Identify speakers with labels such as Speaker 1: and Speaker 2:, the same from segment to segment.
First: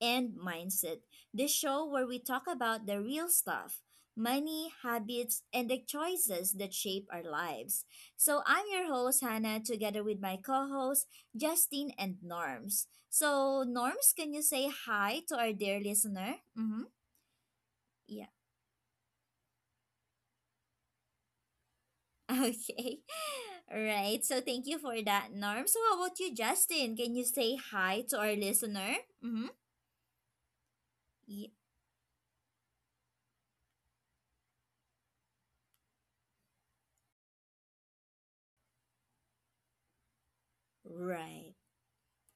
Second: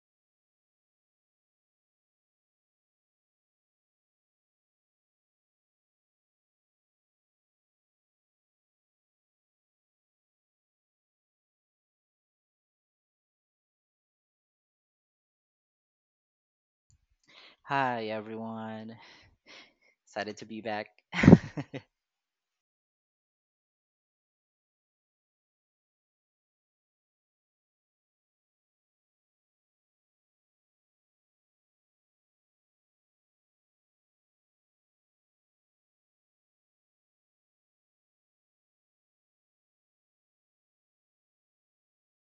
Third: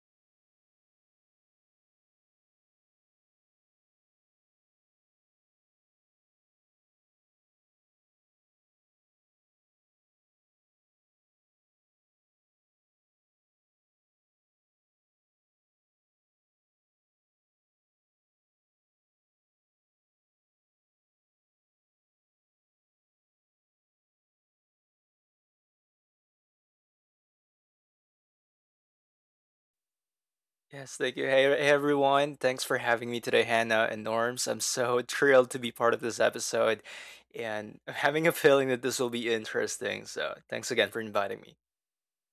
Speaker 1: and Mindset, the show where we talk about the real stuff money, habits, and the choices that shape our lives. So, I'm your host, Hannah, together with my co hosts, Justine and Norms. So, Norms, can you say hi to our dear listener? Mm-hmm.
Speaker 2: Hi
Speaker 1: Yeah.
Speaker 2: everyone, excited to be back.
Speaker 1: Okay. All right. So, thank you for that, Norms. So, how about you, Justin? Can you say hi to our listener? Mm-hmm.
Speaker 3: Yes, thank you. Hey,
Speaker 1: Yeah.
Speaker 3: hey everyone. Thanks for having me today, Hannah and Norms. I'm so thrilled to be part of this episode, and I'm having a feeling that this will be interesting. So, thanks again for inviting
Speaker 1: Right.
Speaker 3: me.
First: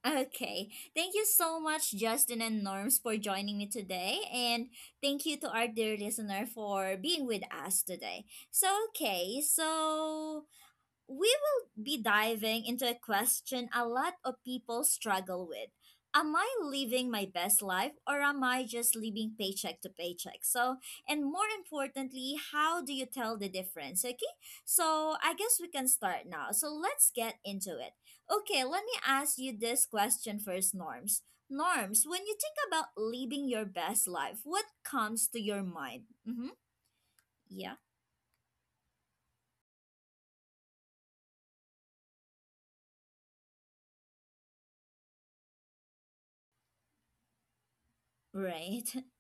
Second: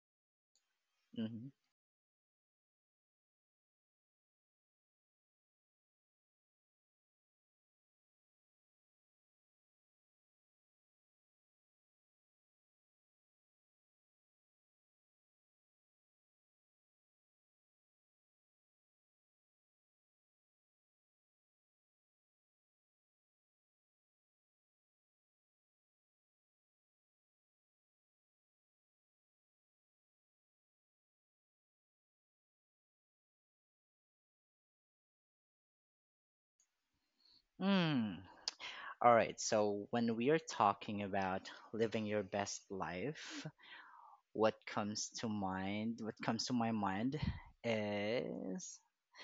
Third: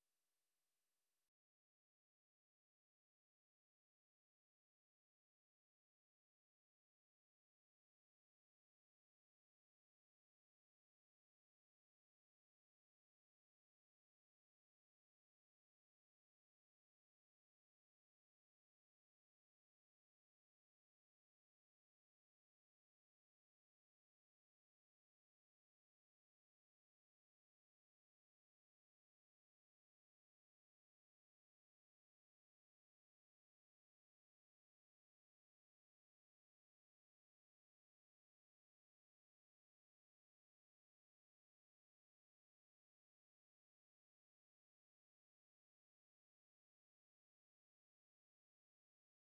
Speaker 1: Okay. Thank you
Speaker 2: Mhm.
Speaker 1: so much, Justin and Norms, for joining me today. And thank you to our dear listener for being with us today. So, okay. So, we will be diving into a question a lot of people struggle with. Am I living my best life, or am I just living paycheck to paycheck? So, and more importantly, how do you tell the difference? Okay, so I guess we can start now. So, let's get into it. Okay, let me ask you this question first, Norms. Norms, when you think about living your best life, what comes to your mind? Mm-hmm. Yeah,
Speaker 2: Mm. All right, so when we are talking about living your best life, what comes to mind? What comes to my mind is
Speaker 1: right.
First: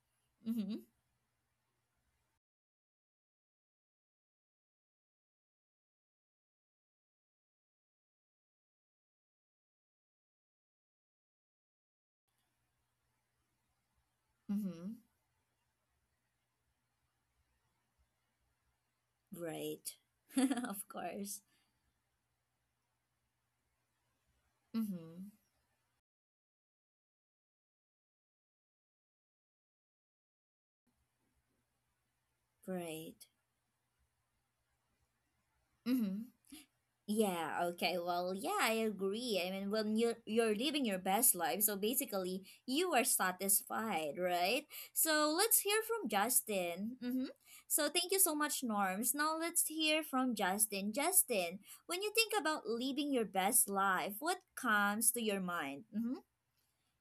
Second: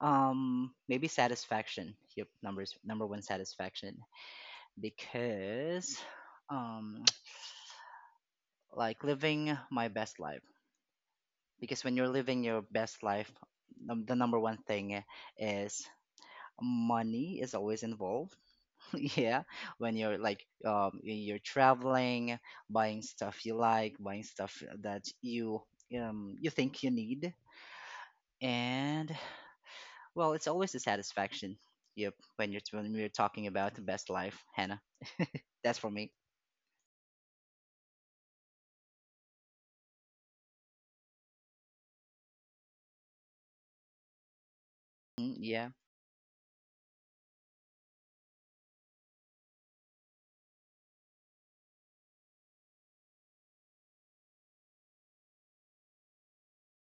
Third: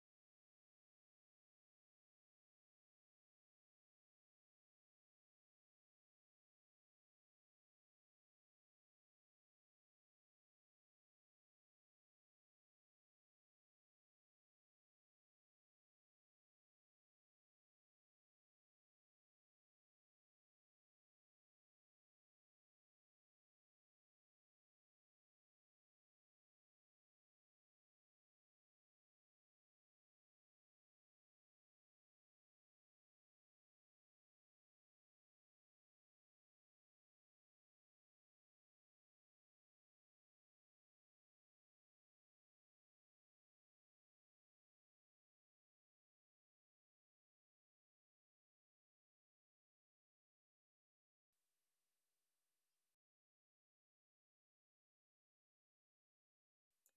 Speaker 1: Mm-hmm.
Speaker 2: maybe satisfaction. Yep, number one satisfaction because um like living my best life. Because when you're living your best life, the number one
Speaker 1: Mm-hmm.
Speaker 2: thing is money is always involved. Yeah, when
Speaker 1: Right.
Speaker 2: you're like
Speaker 1: Of
Speaker 2: you're
Speaker 1: course.
Speaker 2: traveling, buying stuff you like, buying stuff that
Speaker 1: Mm-hmm.
Speaker 2: you think you need, and well, it's always a satisfaction. Yep, when we're
Speaker 1: Right.
Speaker 2: talking about the best life, Hannah, that's for me.
Speaker 1: Mm-hmm. Yeah, okay. Well, yeah, I agree. I mean, when you're living your best life, so basically you are satisfied, right? So
Speaker 2: Mm,
Speaker 1: let's
Speaker 2: Yeah,
Speaker 1: hear from Justin. Mm-hmm. So thank you so much, Norms. Now let's hear from Justin. Justin, when you think about living your best life, what comes to your mind? Mm-hmm.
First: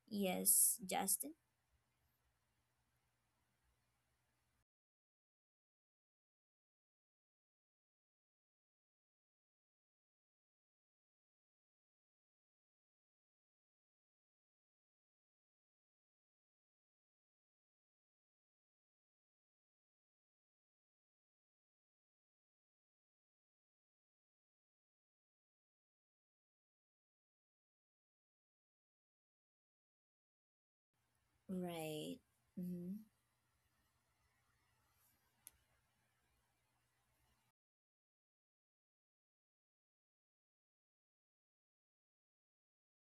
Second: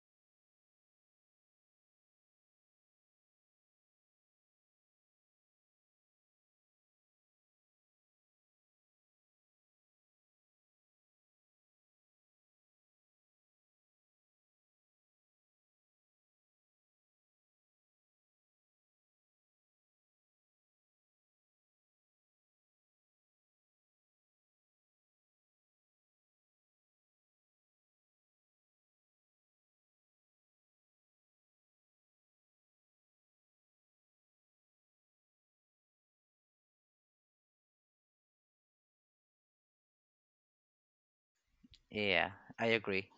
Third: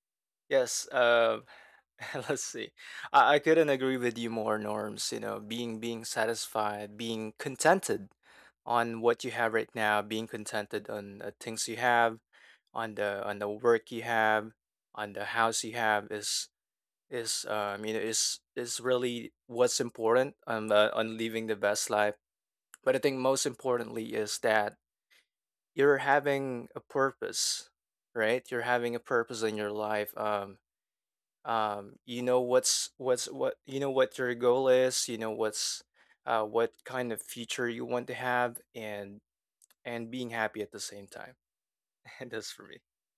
Speaker 1: Yes,
Speaker 3: Yes,
Speaker 1: Justin.
Speaker 3: Let's see. I couldn't agree with you more, Norms. You know, being satisfied, being contented on what you have right now, being contented on the things you have, on the work you have, on the house you have is you know is really what's important on on living the best life, but I think most importantly is that you're having a purpose. Right, you're having a purpose in your life. You
Speaker 1: Right.
Speaker 3: know
Speaker 1: Mm-hmm.
Speaker 3: what's what you know what your goal is, you know, what kind of future you want to have, and being happy at the same time.
Speaker 2: yeah,
Speaker 3: And that's for
Speaker 2: I
Speaker 3: me.
Speaker 2: agree.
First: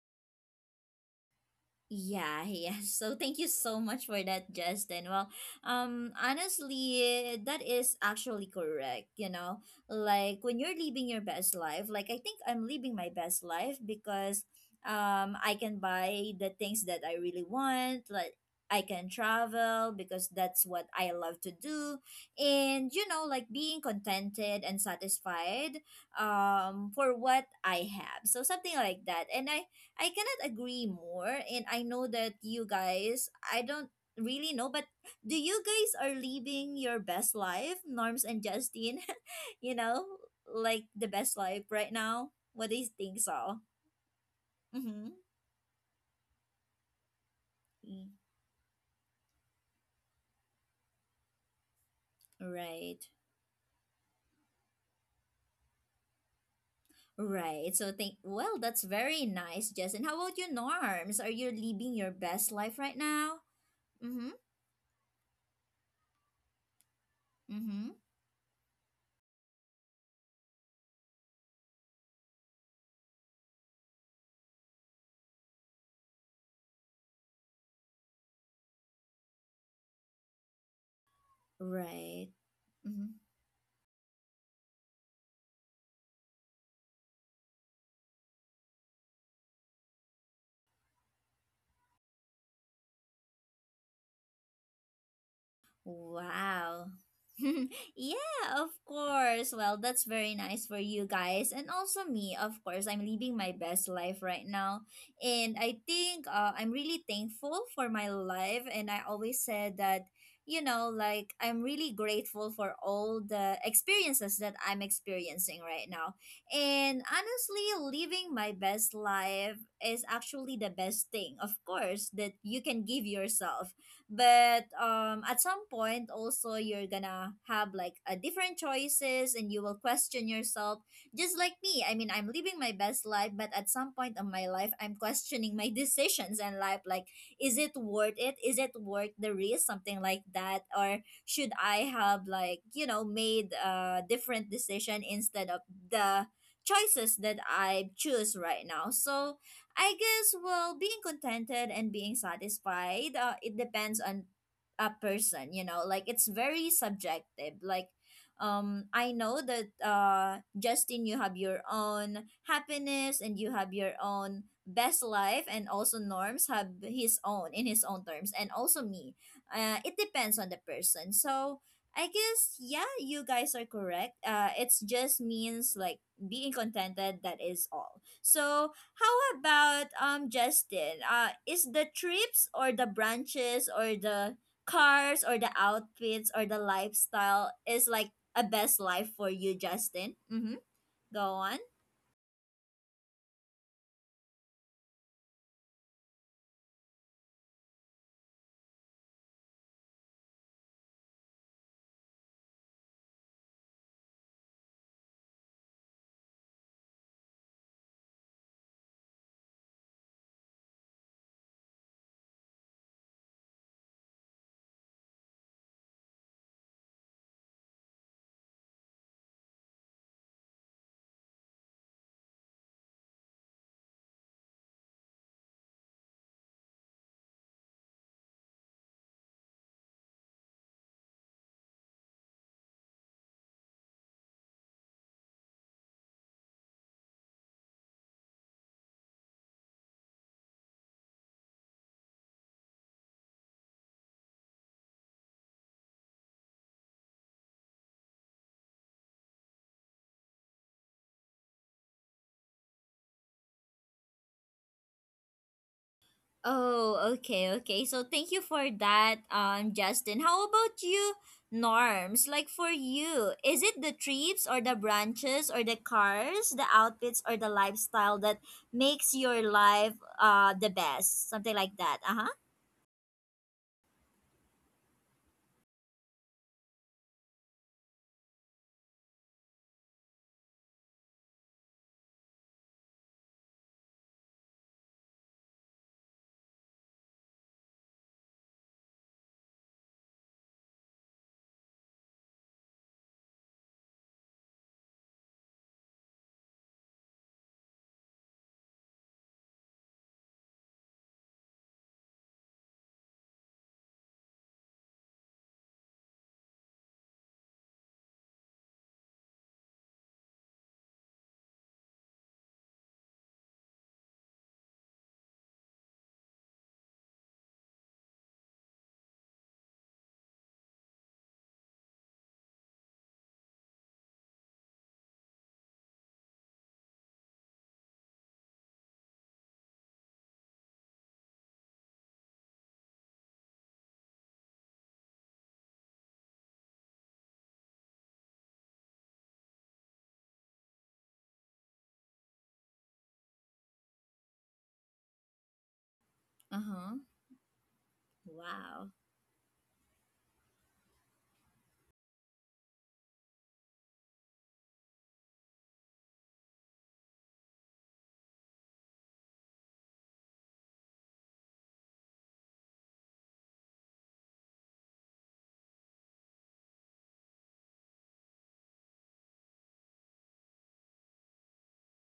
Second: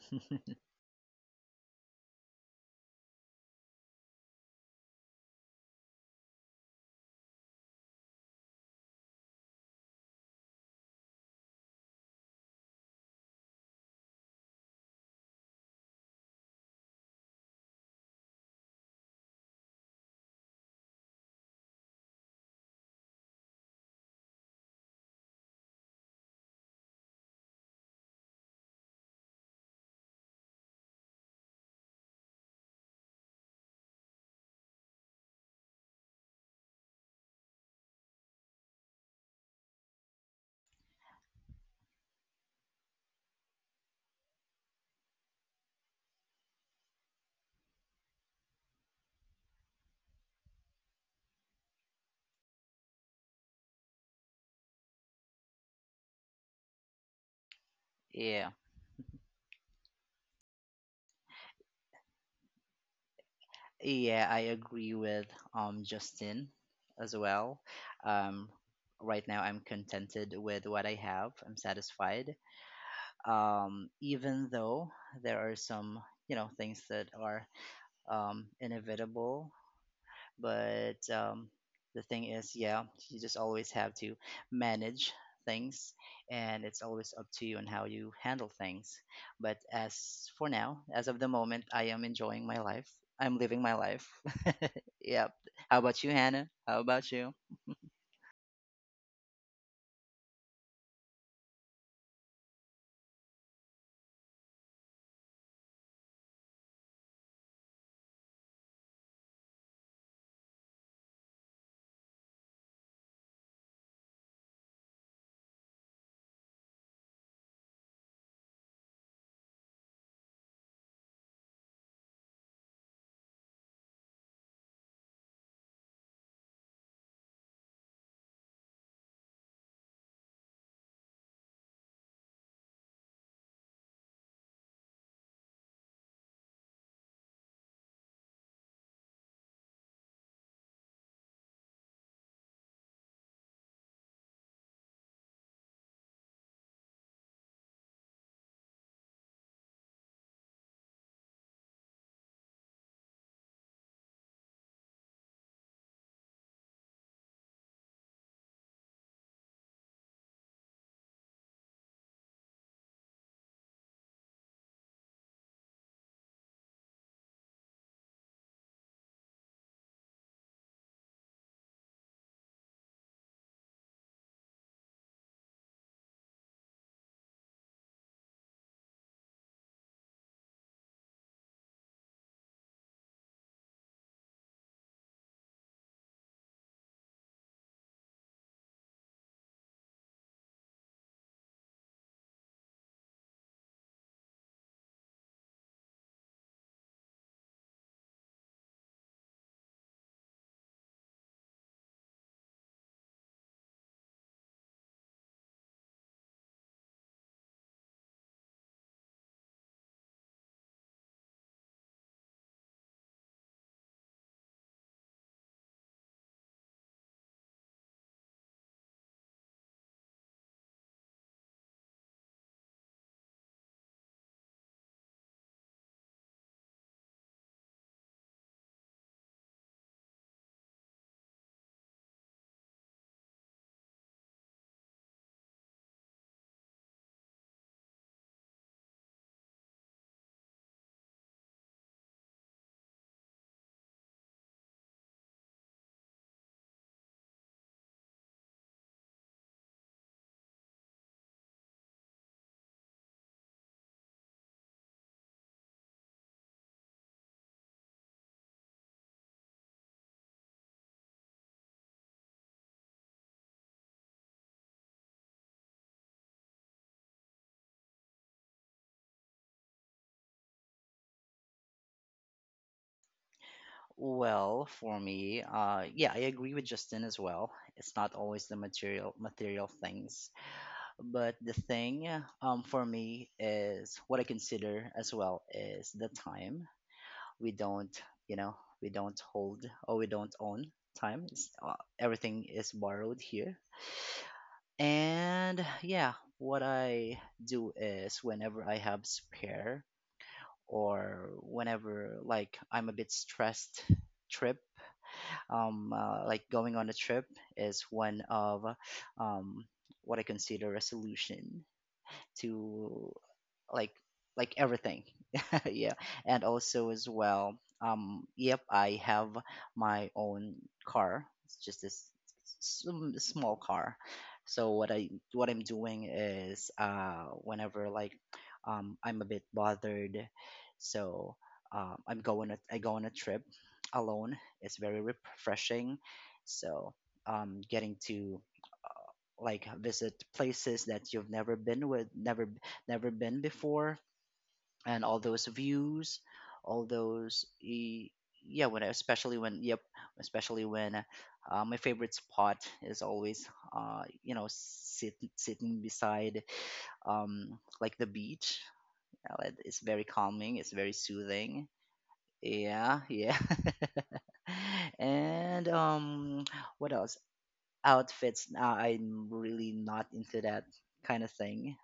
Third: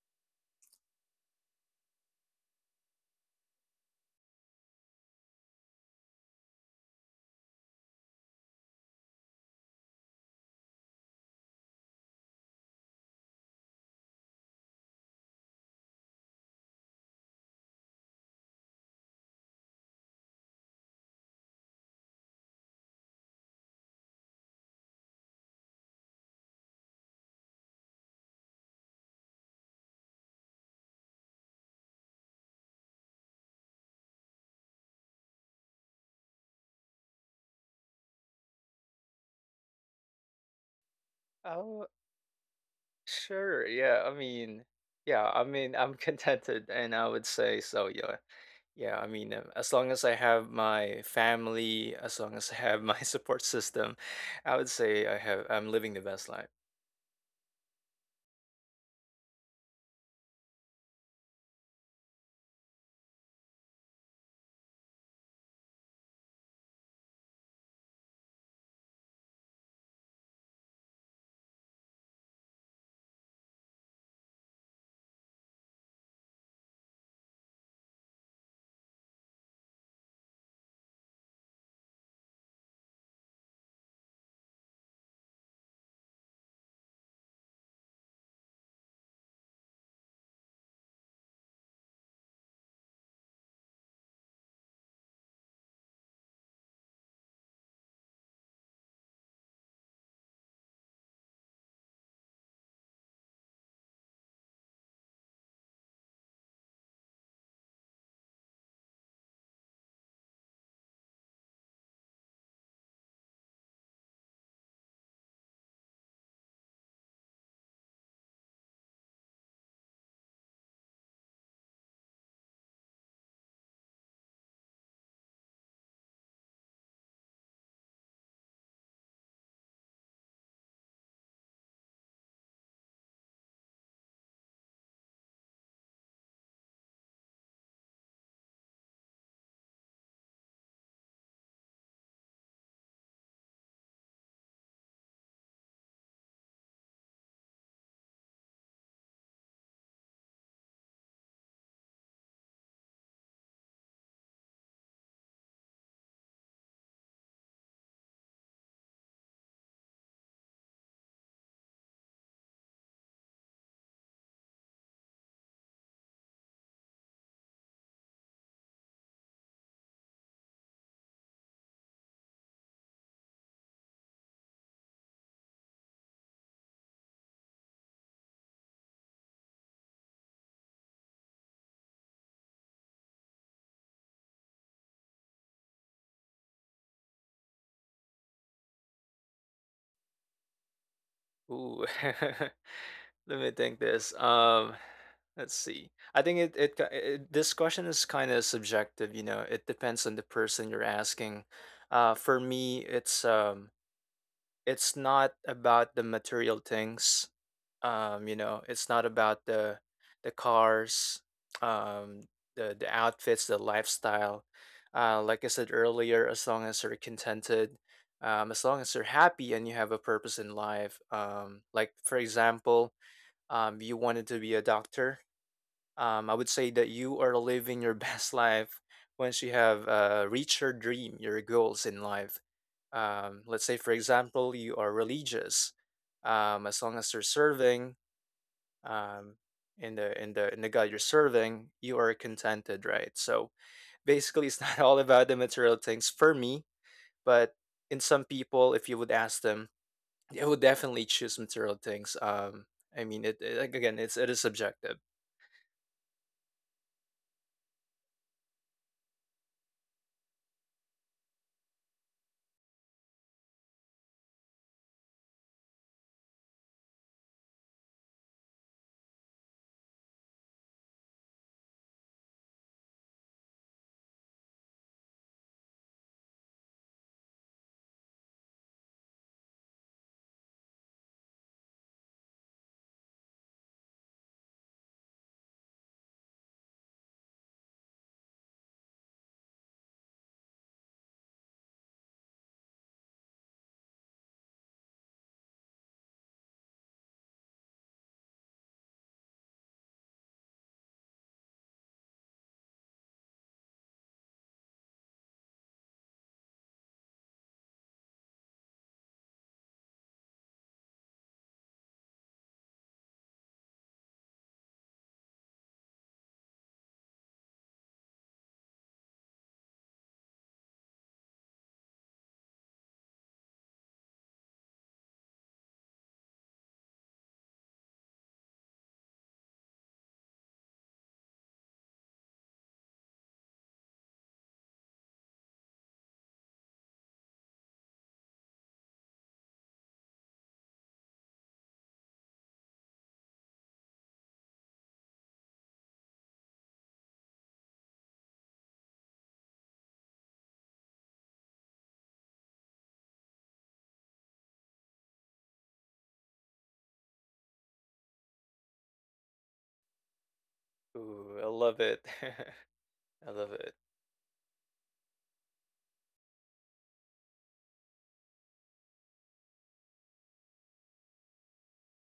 Speaker 1: Yeah, yeah. So thank you so much for that, Justin. Well, honestly, that is actually correct. You know, like when you're living your best life, like I think I'm living my best life because, I can buy the things that I really want. Like I can travel because that's what I love to do, and you know, like being contented and satisfied, for what I have. So something like that, and I cannot agree more. And I know that you guys, I don't really know, but do you guys are living your best life, Norms and Justine? You know, like the best life
Speaker 3: Oh,
Speaker 1: right now? What do you think so?
Speaker 3: sure. yeah i mean
Speaker 1: Mm-hmm.
Speaker 3: yeah i mean I'm contented, and I would say so. Yeah. Yeah, I mean, as long as I have my family, as long as I have my
Speaker 1: Right.
Speaker 3: support system, I would say I'm living the best life.
Speaker 1: Right. So think
Speaker 2: Yeah,
Speaker 1: well, that's very nice, Justin. How about you, Norms? Are you living your best life right now?
Speaker 2: yeah,
Speaker 1: Mm-hmm.
Speaker 2: I agree with Justin as well.
Speaker 1: Mm-hmm.
Speaker 2: um right now I'm contented with what I have. I'm satisfied, even though there are some things that are, inevitable. But the
Speaker 1: Right.
Speaker 2: thing is, yeah,
Speaker 1: Mm-hmm.
Speaker 2: you just always have to manage things, and it's always up to you and how you handle things. But as for now, as of the moment, I am enjoying my life, I'm living my life. Yep. How about you, Hannah?
Speaker 1: Wow.
Speaker 2: How about you?
Speaker 1: Yeah, of course. Well, that's very nice for you guys and also me. Of course, I'm living my best life right now. And I think I'm really thankful for my life, and I always said that you know, like I'm really grateful for all the experiences that I'm experiencing right now. And honestly, living my best life is actually the best thing, of course, that you can give yourself. But at some point also, you're gonna have like a different choices and you will question yourself, just like me. I mean, I'm living my best life, but at some point of my life, I'm questioning my decisions and life, like is it worth it, is it worth the risk, something like that? Or should I have like, you know, made a different decision instead of the choices that I choose right now? So I guess, well, being contented and being satisfied, it depends on a person, you know, like it's very subjective. Like, I know that, Justin, you have your own happiness and you have your own best life, and also Norms have his own in his own terms, and also me. It depends on the person. So, I guess, yeah, you guys are correct. It's just means like being contented, that is all. So, how about Justin? Is the trips or the branches or the cars or the outfits or the lifestyle is like a best life for you, Justin? Mhm. Go on.
Speaker 3: Ooh. Let me think this. Let's see. I think it, it, ki- it this question is kind of subjective, you know. It depends on the person you're asking. For me, it's not about the material things. You know, it's not about the cars, um the outfits, the lifestyle. Like I said earlier, as long as you're contented, as long as you're happy and you have a purpose in life. Like, for example, you wanted to be a doctor, I would say that you are living your best life once you have reached your dream, your goals in life. Let's say, for example, you are religious. As long as you're serving, um, in the god you're serving, you are contented, right? So basically, it's not all about the material things for me, but in some people, if you would ask them, they would definitely choose material things. I mean, it like, again, it is subjective.
Speaker 1: Oh, okay, okay. So thank you for that, Justin. How about you, Norms? Like for you, is it the trips or the branches or the cars, the outfits or the lifestyle that makes your life the best? Something like that. Uh-huh.
Speaker 2: Well, for me, yeah, I agree with Justin as well. It's not always the material things. But the thing, for me, is what I consider as well is the time. We don't, you know, we don't hold, or we don't own time. Everything is borrowed here. And yeah, what I do is whenever I have spare, or whenever, like, I'm a bit stressed, trip like going on a trip is one of, um what I consider a solution to, like like everything. Yeah. And also as well, yep, I have my own car. It's just this small car. So what I'm doing is, whenever, like, I'm a bit bothered, so I go on a trip alone. It's very refreshing. So getting to, like, visit places that you've never been with, never been before, and all those views,
Speaker 1: Uh-huh.
Speaker 2: all those y- yeah,
Speaker 1: Wow.
Speaker 2: especially when, yep, especially when my favorite spot is always, you know, sitting beside, like the beach. It's very calming, it's very
Speaker 3: Ooh, I love
Speaker 2: soothing.
Speaker 3: it.
Speaker 2: Yeah,
Speaker 3: I love
Speaker 2: yeah.
Speaker 3: it.
Speaker 2: And what else? Outfits? Nah, I'm really not into that kind of thing.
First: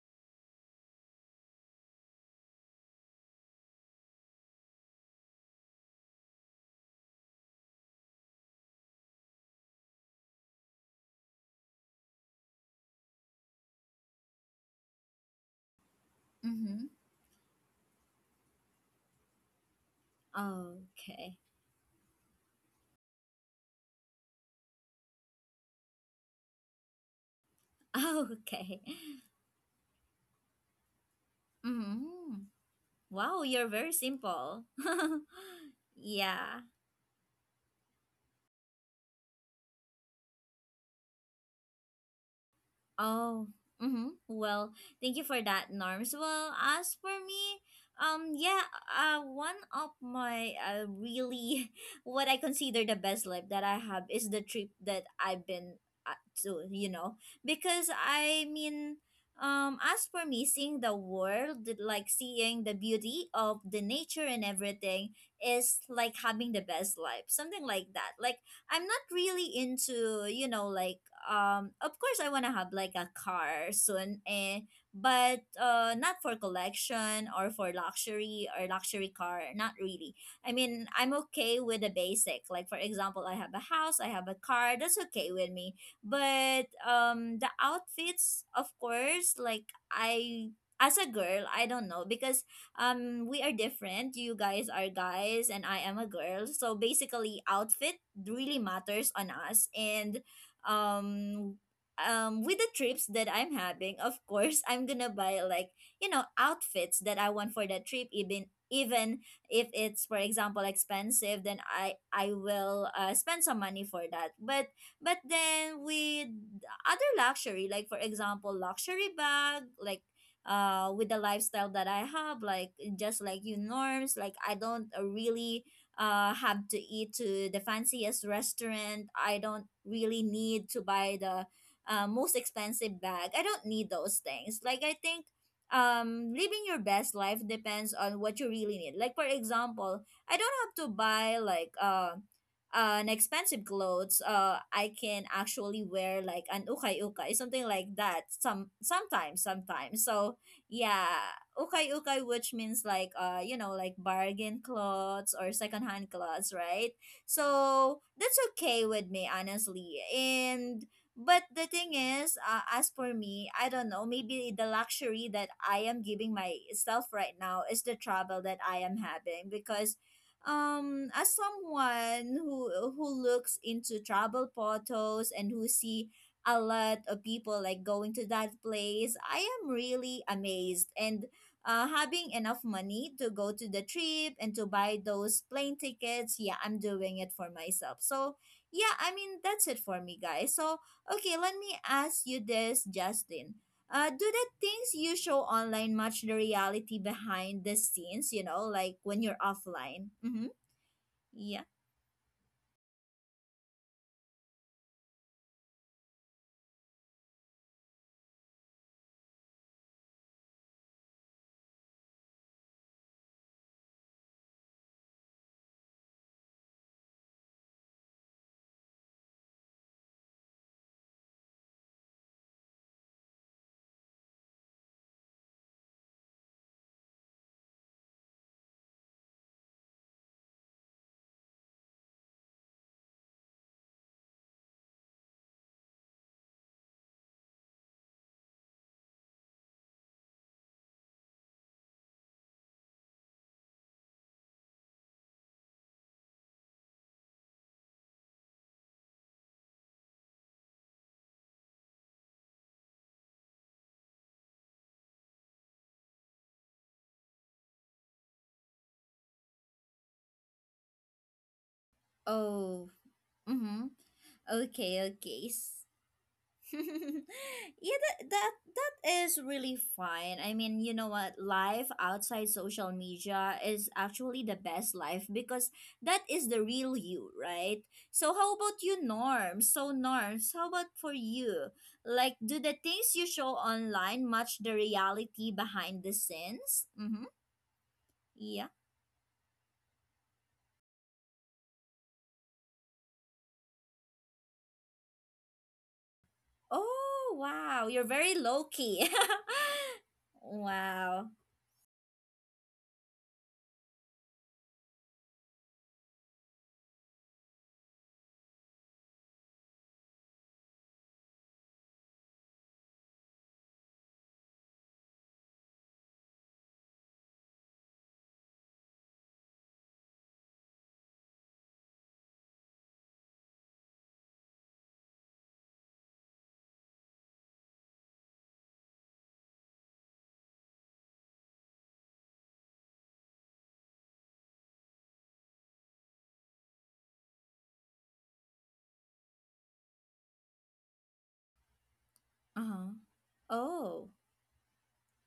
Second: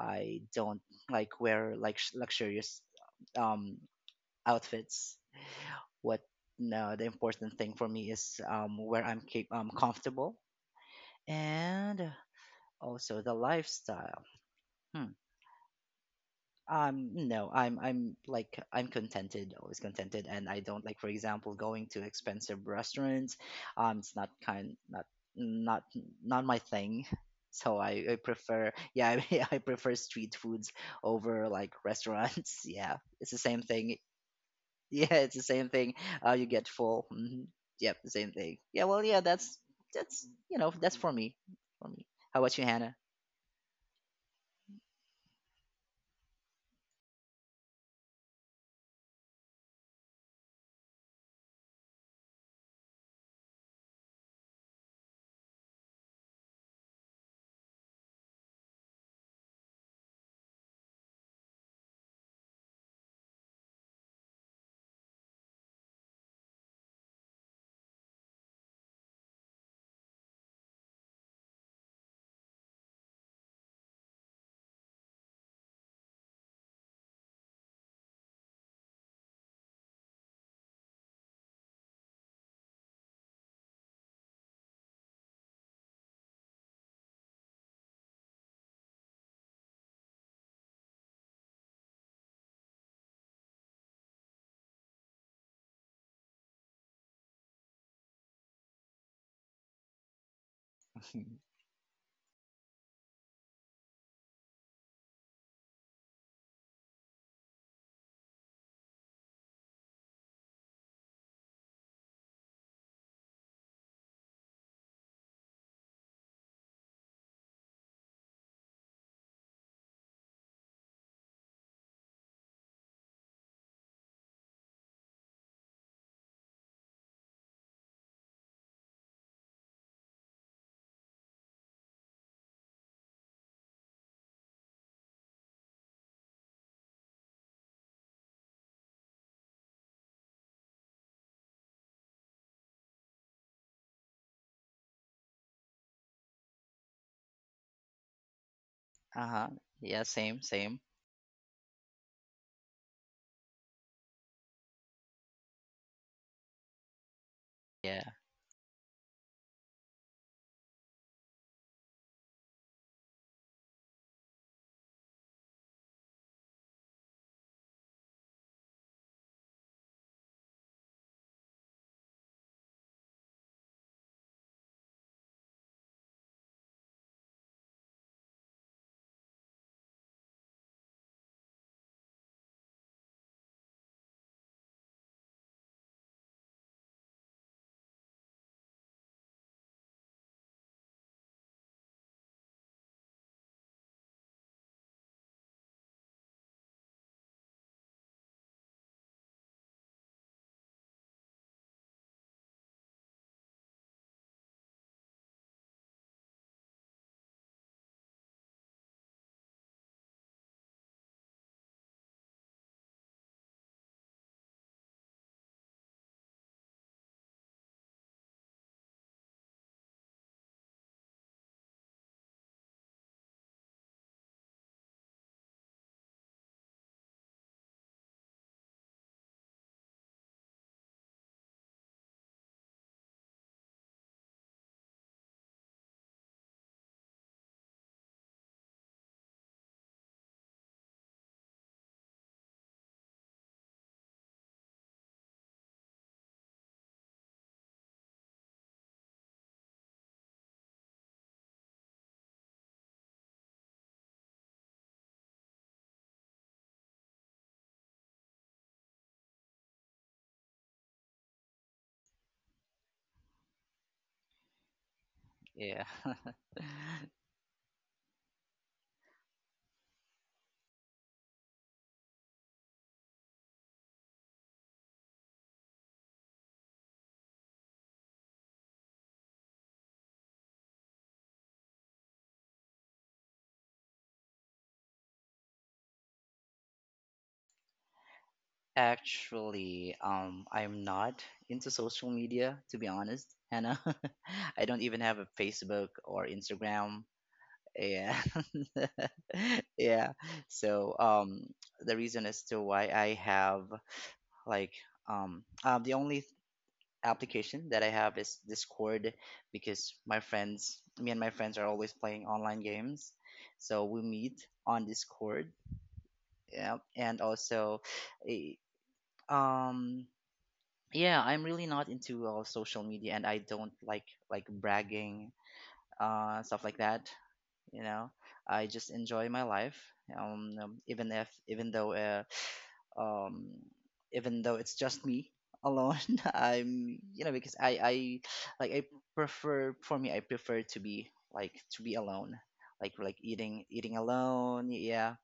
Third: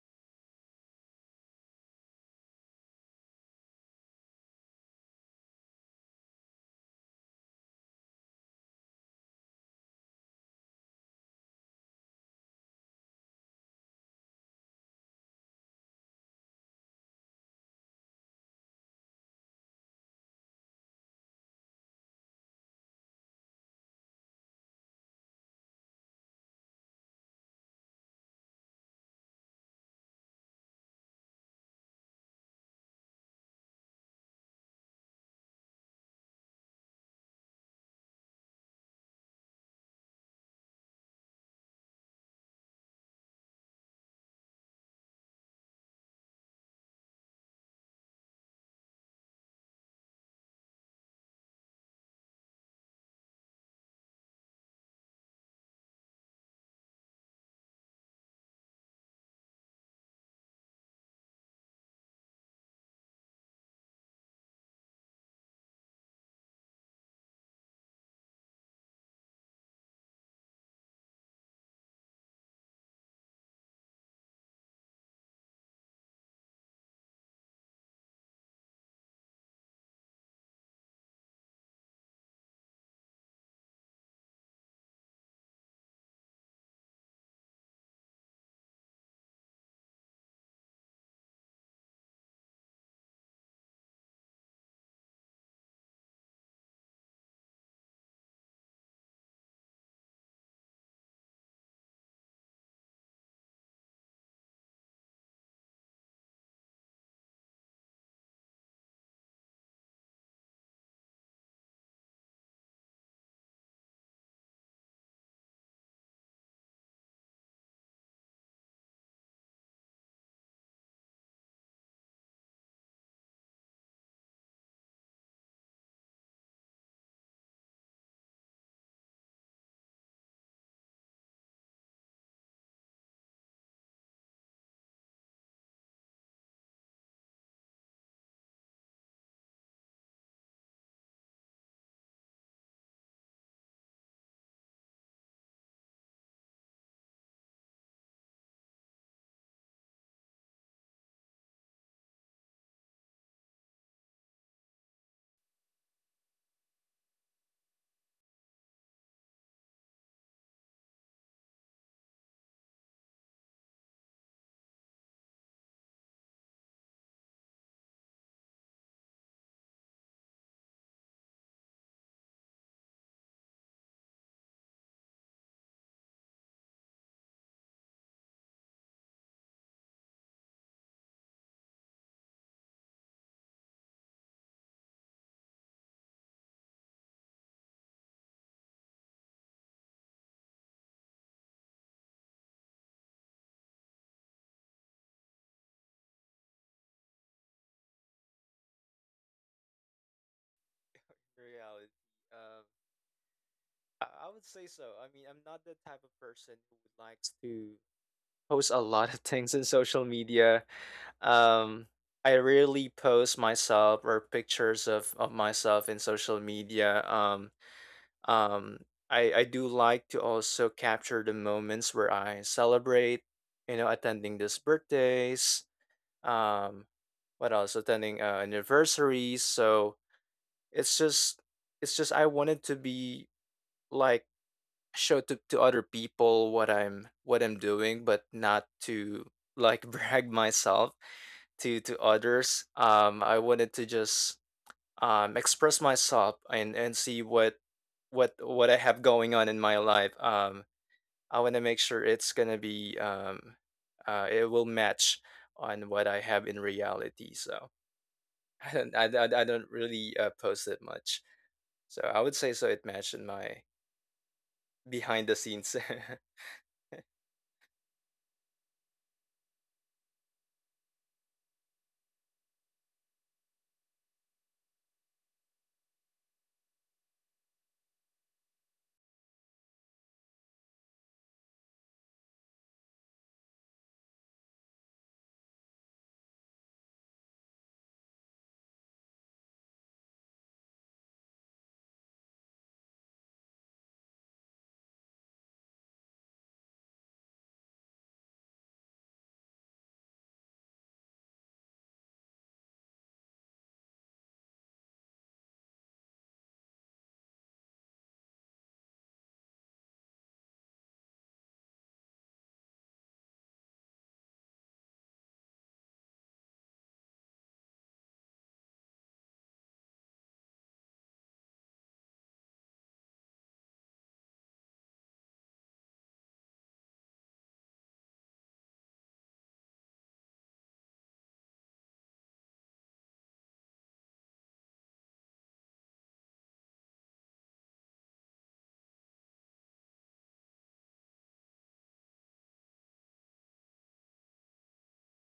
Speaker 2: I don't like wear, like, luxurious, um outfits. What? No, the important thing for me is, where I'm comfortable, and also the lifestyle. Hmm.
Speaker 1: Mm-hmm.
Speaker 2: No, I'm contented, always contented, and I don't, like, for
Speaker 1: Okay.
Speaker 2: example, going to expensive restaurants. It's not kind, not not my thing. So I prefer,
Speaker 1: Okay.
Speaker 2: yeah, I prefer street foods over like
Speaker 1: Hmm.
Speaker 2: restaurants. Yeah, it's the
Speaker 1: Wow,
Speaker 2: same
Speaker 1: you're very
Speaker 2: thing.
Speaker 1: simple.
Speaker 2: Yeah, it's the same thing. You
Speaker 1: Yeah.
Speaker 2: get full. Hmm. Yep, the same thing. Yeah, well, yeah, that's you know that's for me. For me. How about you, Hannah?
Speaker 1: Oh, mm-hmm. Well, thank you for that, Norms. Well, as for me, yeah, one of my really what I consider the best life that I have is the trip that I've been to, you know, because I mean, as for me, seeing the world, like seeing the beauty of the nature and everything, is like having the best life, something like that. Like I'm not really into, you know, like of course I wanna have like a car soon eh, but not for collection or for luxury or luxury car, not really. I mean, I'm okay with the basic, like for example, I have a house, I have a car, that's okay with me. But the outfits, of course, like I, as a girl, I don't know, because we are different, you guys are guys and I am a girl, so basically outfit really matters on us. And um with the trips that I'm having, of course, I'm gonna buy like, you know, outfits that I want for that trip, even even if it's for example expensive, then I will spend some money for that. But then with other luxury, like for example luxury bag, like with the lifestyle that I have, like just like you Norms, like I don't really have to eat to the fanciest restaurant. I don't really need to buy the most expensive bag. I don't need those things. Like I think living your best life depends on what you really need. Like for example, I don't have to buy like an expensive clothes. I can actually wear like an ukay ukay, something like that. Some
Speaker 2: Uh
Speaker 1: sometimes
Speaker 2: huh. Yeah,
Speaker 1: sometimes so
Speaker 2: same, same.
Speaker 1: yeah, ukay ukay, which means like you know, like bargain clothes or secondhand clothes, right? So
Speaker 2: Yeah,
Speaker 1: that's okay with me, honestly. And but the thing is, as for me, I don't know, maybe the luxury that I am giving myself right now is the trouble that I am having. Because as someone who looks into travel photos and who see a lot of people like going to that place, I am really amazed. And having enough money to go to the trip and to buy those plane tickets, yeah, I'm doing it for myself. So yeah, I mean, that's it for me, guys. So okay, let me ask you this, Justin. Do the things you show online match the reality behind the scenes? You know, like when you're offline. Mm-hmm. Yeah.
Speaker 3: Reality. I would say so. I mean, I'm not the type of person who would like to post a lot of things in social media. Um, I rarely post myself or pictures of myself in social media. Um, I do like to also capture the moments where I celebrate, you know, attending these birthdays, um, what else? Attending, anniversaries. So it's just, it's just, I wanted to be, like, show to other people what I'm doing, but not to, like, brag myself to others. I wanted to just express myself and see what I have going on in my life. I want to make sure it's gonna be it will match on what I have in reality. So I don't really post it much. So I would say so it
Speaker 1: Oh.
Speaker 3: matched in my
Speaker 1: Mm-hmm. Okay.
Speaker 3: behind the
Speaker 1: Okay.
Speaker 3: scenes.
Speaker 2: yeah.
Speaker 1: Yeah, that is really fine. I mean, you know what? Life outside social media is actually the best life because that is the real you, right? So how about you, Norms? So Norms, how about for you? Like, do the things you show online match the reality behind the scenes? Mm-hmm. Yeah.
Speaker 2: Actually, I'm not into social media, to be honest, Hannah. I don't even have a Facebook or Instagram.
Speaker 1: Oh wow, you're
Speaker 2: Yeah,
Speaker 1: very low key.
Speaker 2: yeah. So
Speaker 1: Wow.
Speaker 2: the reason as to why I have like the only application that I have is Discord, because me and my friends are always playing online games. So we meet on Discord. Yeah, and also, eh, um, yeah, I'm really not into, social media, and I don't like bragging, stuff like that. You know, I just enjoy my life. Even if even though um, Even though it's just me alone, I'm, you know, because I like I prefer, for me I prefer to be, like, to be alone.
Speaker 1: Uh huh.
Speaker 2: Like eating
Speaker 1: Oh.
Speaker 2: alone, yeah,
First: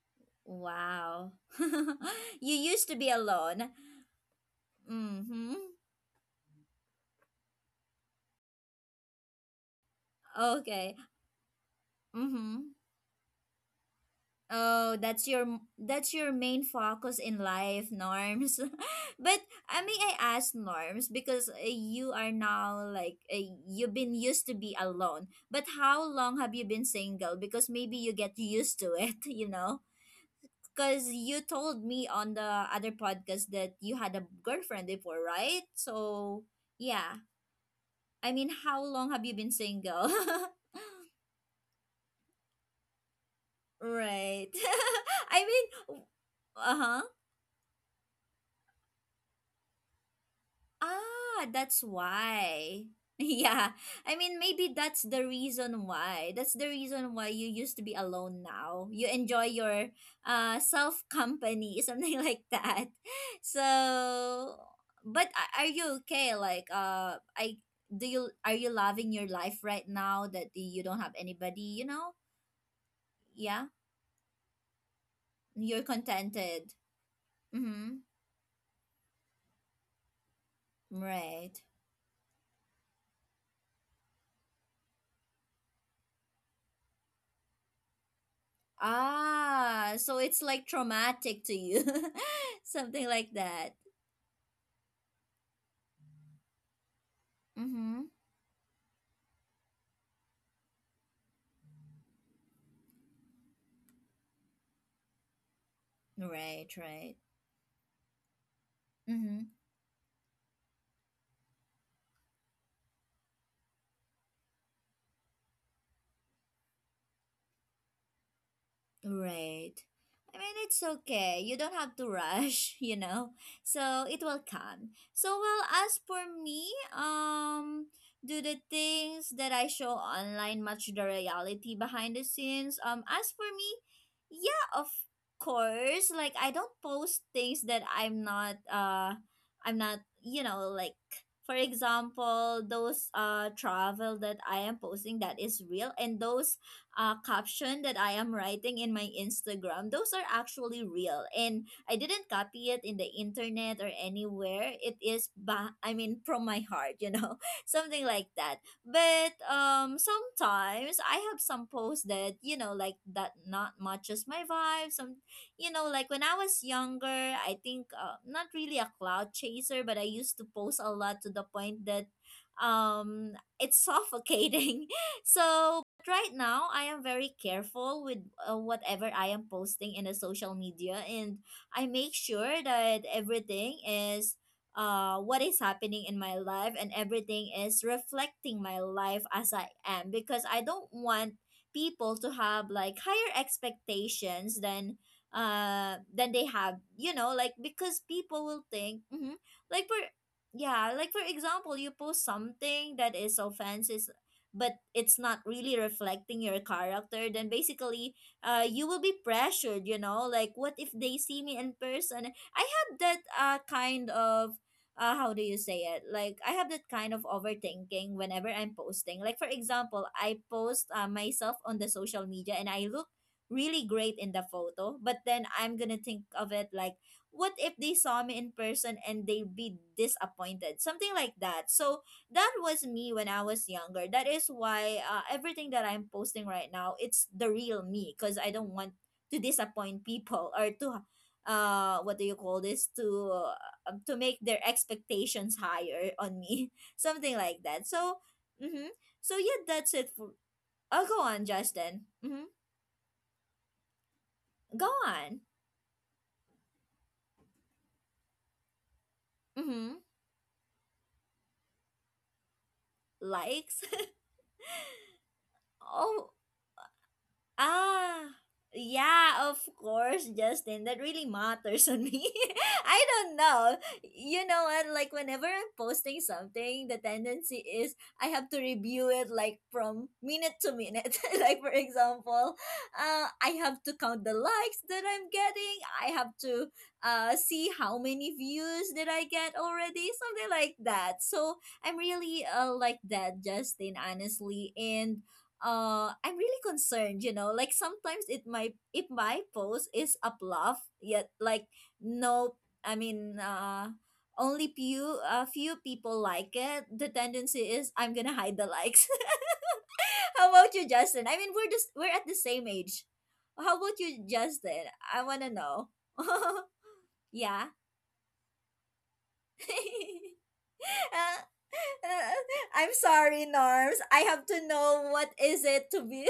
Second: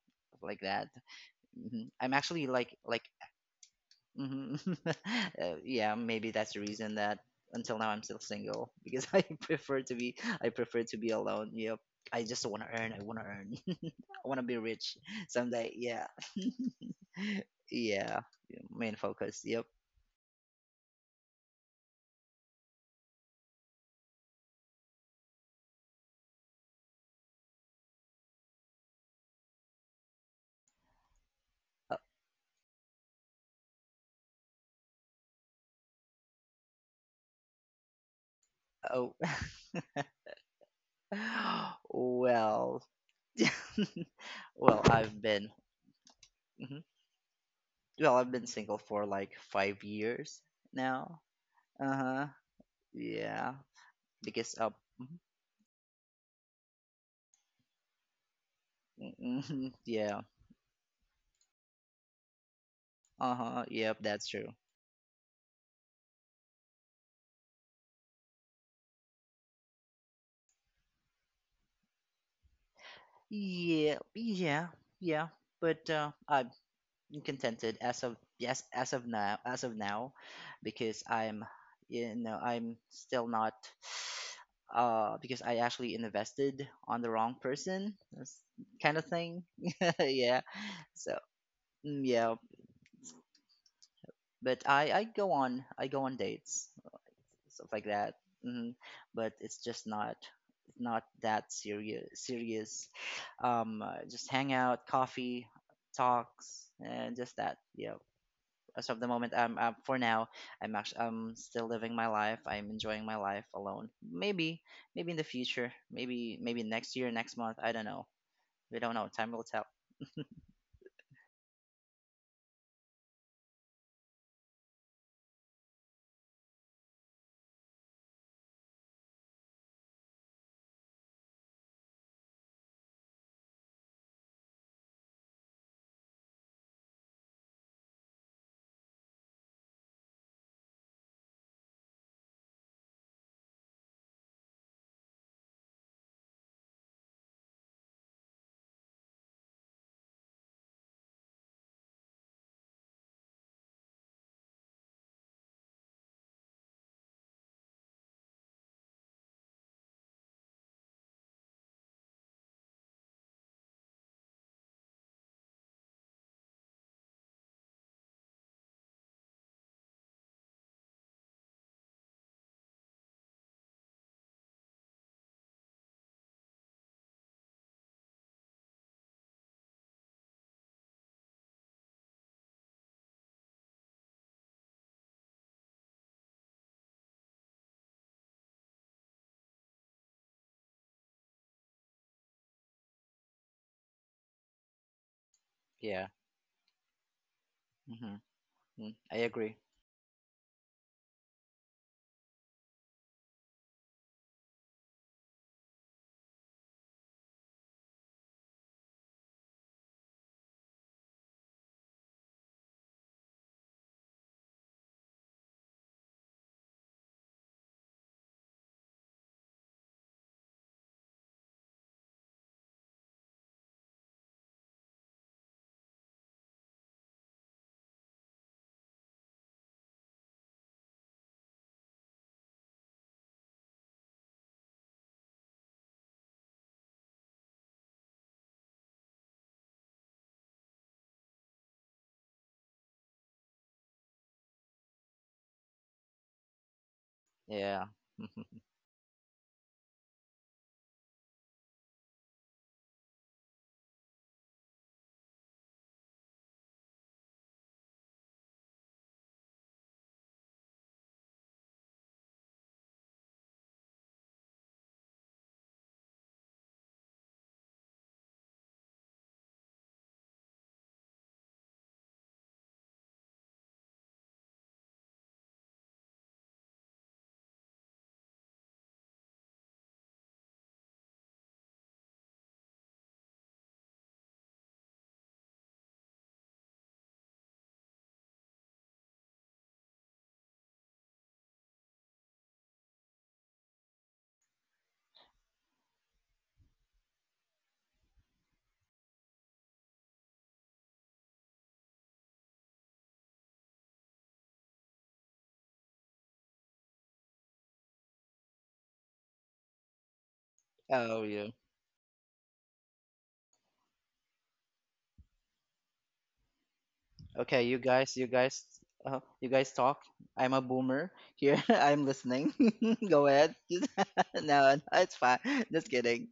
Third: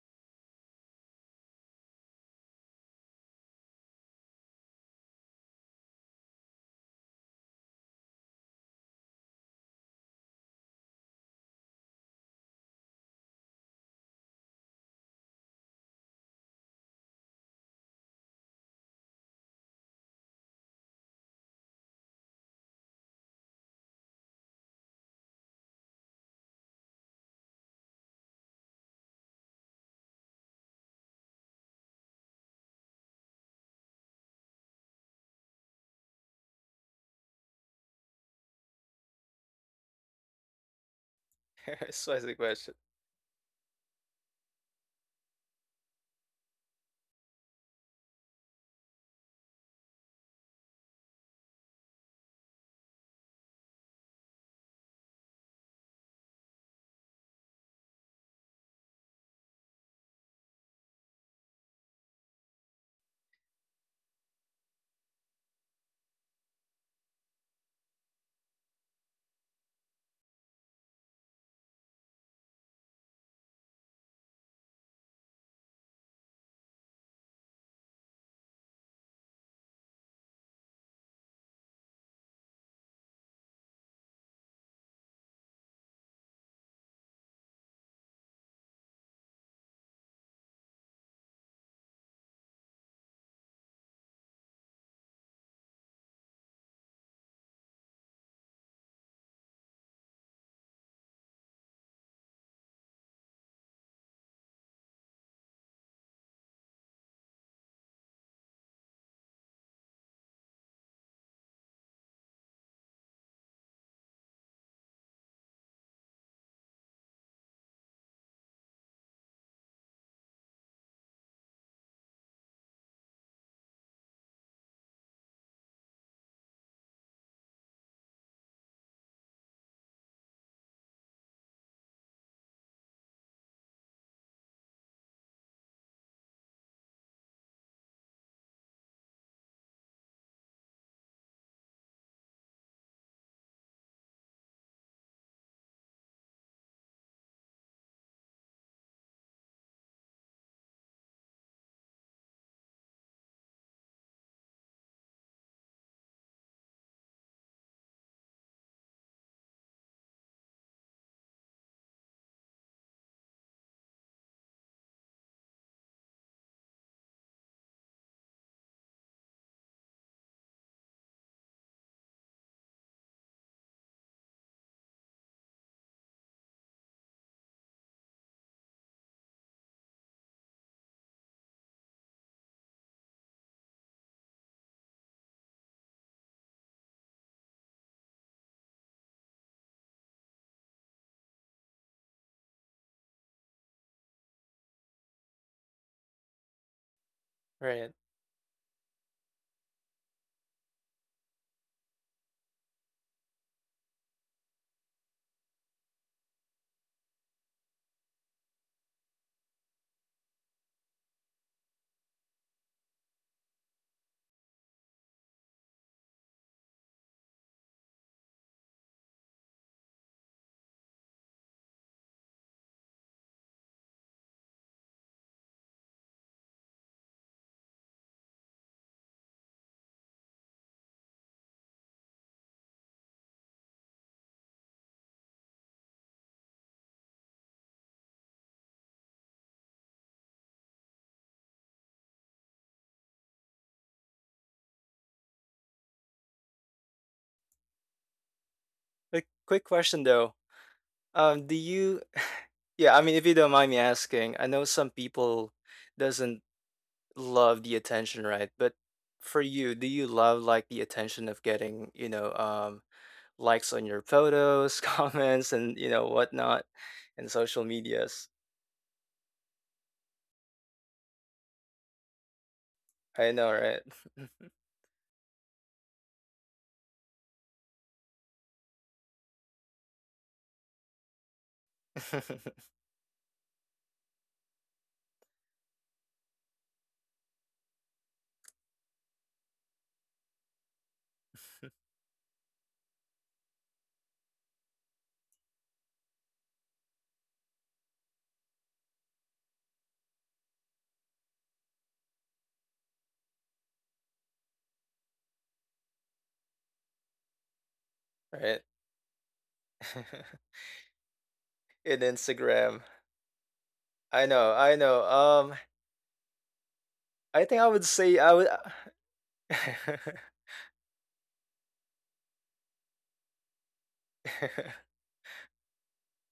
Speaker 2: like that.
Speaker 1: Wow.
Speaker 2: Hmm. I'm actually
Speaker 1: You
Speaker 2: like,
Speaker 1: used to be alone.
Speaker 2: hmm
Speaker 1: Mm-hmm.
Speaker 2: uh, yeah, maybe that's the reason that until now I'm still single, because I prefer
Speaker 1: Okay.
Speaker 2: to be alone. Yep.
Speaker 1: Mm-hmm.
Speaker 2: I want to earn, I want to be
Speaker 1: Oh,
Speaker 2: rich someday. Yeah.
Speaker 1: that's your main focus in life,
Speaker 2: Yeah,
Speaker 1: Norms.
Speaker 2: main
Speaker 1: But
Speaker 2: focus. Yep.
Speaker 1: I mean, I asked Norms because you are now like you've been used to be alone. But how long have you been single? Because maybe you get used to it, you know. Because you told me on the other podcast that you had a girlfriend before, right? So yeah. I mean, how long
Speaker 2: Oh,
Speaker 1: have you been single?
Speaker 3: So that's the question.
Speaker 2: well,
Speaker 1: Right.
Speaker 2: I've
Speaker 1: I
Speaker 2: been,
Speaker 1: mean, uh
Speaker 2: mhm.
Speaker 1: huh.
Speaker 2: Well, I've been single for like 5 years now.
Speaker 1: Ah, that's
Speaker 2: Uh huh.
Speaker 1: why.
Speaker 2: Yeah,
Speaker 1: Yeah. I mean,
Speaker 2: because
Speaker 1: maybe that's the reason why. That's the reason why you used to be alone now. You enjoy your
Speaker 2: yeah.
Speaker 1: self company, something like that.
Speaker 2: Uh
Speaker 1: So,
Speaker 2: huh. Yep, that's true.
Speaker 1: but a- are you okay? Like, I do you, are you loving your life right now that you don't have anybody? You know? Yeah.
Speaker 2: Yeah, yeah, yeah.
Speaker 1: You're
Speaker 2: But I
Speaker 1: contented.
Speaker 2: contented
Speaker 1: Mm-hmm.
Speaker 2: as of yes, as of now, because I'm
Speaker 1: Right.
Speaker 2: you know I'm still not, because I actually invested on the wrong person. That's kind of thing.
Speaker 1: Ah, so
Speaker 2: Yeah,
Speaker 1: it's like
Speaker 2: so
Speaker 1: traumatic to you.
Speaker 2: yeah,
Speaker 1: Something like that.
Speaker 2: but I go on dates, stuff like
Speaker 1: Mm-hmm.
Speaker 2: that. Hmm. But it's just not, that serious, just hang out, coffee talks,
Speaker 1: Right,
Speaker 2: and
Speaker 1: right.
Speaker 2: just that. Yeah, as of the moment,
Speaker 1: Mm-hmm.
Speaker 2: I'm for now, I'm still living my life. I'm enjoying my life alone. Maybe in the future. Maybe next year, next month, I don't know. We don't know, time will tell.
Speaker 1: Right. I mean, it's okay. You don't have to rush, you know. So it will come. So well, as for me, um, do the things that I show online match the reality behind the scenes? As for me, yeah, of course. Like I don't post things that I'm not. I'm not. You know, like for example, those travel that I am posting, that is real, and those caption that I am writing in my Instagram, those are actually real. And I didn't copy it in the internet or anywhere. It is, ba- I mean, from my heart, you know, something like that. But sometimes I have some posts that, you know, like that not matches my vibe. Some, like when I was younger, I think not really a cloud chaser, but I used to post a lot to the point that um it's suffocating. So but right now I am very careful with whatever I am posting in the social media. And I make sure that everything is what is happening in my life, and everything is reflecting my life as I am, because I don't want people to have like higher expectations
Speaker 2: Yeah.
Speaker 1: than they have, you know, like
Speaker 3: Right.
Speaker 1: because people will
Speaker 2: Mm-hmm.
Speaker 1: think,
Speaker 2: I
Speaker 1: hmm,
Speaker 2: agree.
Speaker 1: like for yeah, like for example, you post something that is so fancy but it's not really reflecting your character, then basically you will be pressured, you know, like what if they see me in person. I have that kind of how do you say it? Like I have that kind of overthinking whenever I'm posting. Like for example, I post myself on the social media and I look really great in the photo, but then I'm gonna think of it like, what if they saw me in person and they'd be disappointed? Something like that. So that was me when I was younger. That is why everything that I'm posting right now, it's the real me, because I don't want to disappoint people or to what do you call this, to make their expectations higher on me. Something like
Speaker 2: Yeah.
Speaker 1: that. So, mhm.
Speaker 3: A
Speaker 1: So
Speaker 3: quick
Speaker 1: yeah,
Speaker 3: question
Speaker 1: that's it
Speaker 3: though.
Speaker 1: for. Oh, go
Speaker 3: Um,
Speaker 1: on,
Speaker 3: do you?
Speaker 1: Justin. Mhm.
Speaker 3: Yeah, I mean, if you don't mind me asking, I know some
Speaker 1: Go on.
Speaker 3: people doesn't love the attention, right? But for you, do you
Speaker 1: Mhm.
Speaker 3: love, like, the attention of getting, you know, likes on
Speaker 1: Likes.
Speaker 3: your photos, comments, and you know
Speaker 1: Oh,
Speaker 3: whatnot, and social medias?
Speaker 1: ah, yeah, of course, Justin. That really matters on me. I
Speaker 3: I
Speaker 1: don't
Speaker 3: know, right?
Speaker 1: know. You know what? Like, whenever I'm posting something, the tendency is I have to review it, like, from minute to minute. Like, for example, I have to count the likes that I'm getting. I have to see how many views did I get already, something like that. So, I'm really like that, Justin, honestly. And I'm really concerned, you know, like sometimes it might, if my post is up love yet, like no, I mean, only few, a few people like it, the tendency is I'm gonna
Speaker 3: Right.
Speaker 1: hide the likes. How about you,
Speaker 2: Oh
Speaker 1: Justin? I
Speaker 2: yeah.
Speaker 1: mean, we're just
Speaker 3: In
Speaker 1: we're at the same
Speaker 3: Instagram.
Speaker 1: age. How about
Speaker 3: I
Speaker 1: you,
Speaker 3: know, I
Speaker 1: Justin?
Speaker 3: know.
Speaker 1: I wanna know.
Speaker 3: I think
Speaker 2: Okay,
Speaker 3: I
Speaker 1: Yeah.
Speaker 3: would say I would.
Speaker 2: you guys talk. I'm a boomer
Speaker 1: Uh,
Speaker 2: here. I'm
Speaker 1: uh,
Speaker 2: listening.
Speaker 1: I'm
Speaker 2: Go
Speaker 1: sorry,
Speaker 2: ahead.
Speaker 1: Norms, I have to
Speaker 2: No, no,
Speaker 1: know
Speaker 2: it's
Speaker 1: what
Speaker 2: fine.
Speaker 1: is it
Speaker 2: Just
Speaker 1: to be.
Speaker 2: kidding.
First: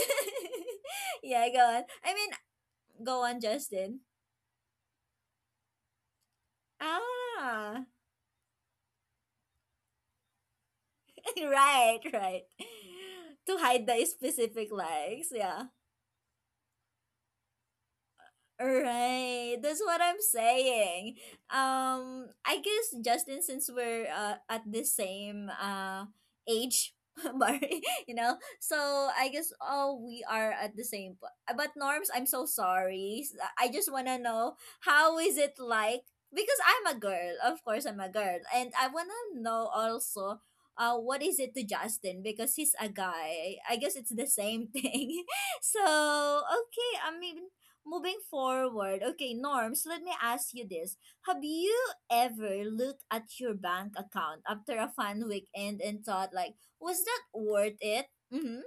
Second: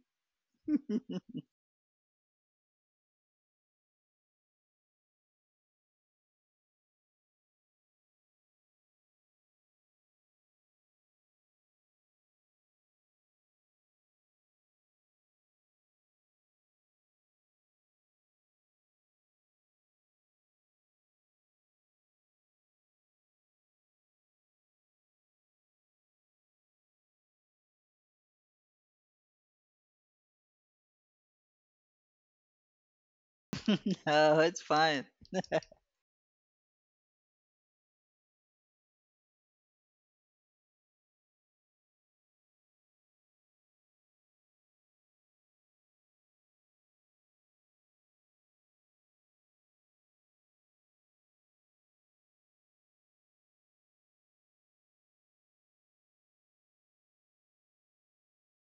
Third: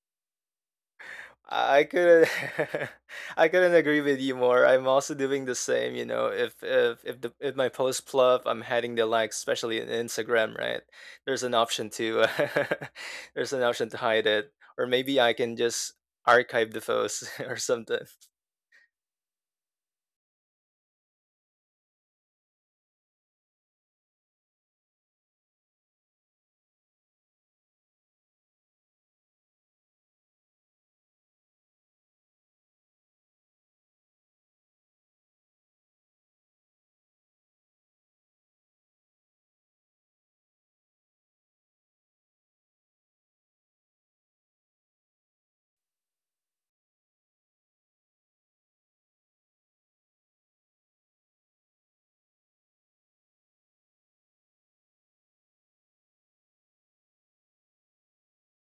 Speaker 1: Yeah, go on,
Speaker 3: I
Speaker 1: I
Speaker 3: couldn't
Speaker 1: mean. Go on,
Speaker 3: I couldn't
Speaker 1: Justin.
Speaker 3: agree with you more. I'm also doing the same, you know, if the if my
Speaker 1: Ah,
Speaker 3: post fluff, I'm heading the likes, especially in Instagram, right? There's an option
Speaker 1: right,
Speaker 3: to
Speaker 1: right.
Speaker 3: there's
Speaker 1: To
Speaker 3: an
Speaker 1: hide
Speaker 3: option to
Speaker 1: the
Speaker 3: hide it.
Speaker 1: specific
Speaker 3: Or maybe
Speaker 1: likes,
Speaker 3: I can
Speaker 1: yeah.
Speaker 3: just archive the post or something.
Speaker 1: Right, that's what I'm saying. I guess Justin, since we're at the same age, bar, you know, so I guess all we are at the same. But Norms, I'm so sorry. I just wanna
Speaker 2: No,
Speaker 1: know
Speaker 2: it's fine.
Speaker 1: how is it like, because I'm a girl. Of course, I'm a girl, and I wanna know also. What is it to Justin? Because he's a guy. I guess it's the same thing. So okay, I mean moving forward, okay, Norms, let me ask you this. Have you ever looked at your bank account after a fun weekend and thought, like, was that worth it? Mm-hmm.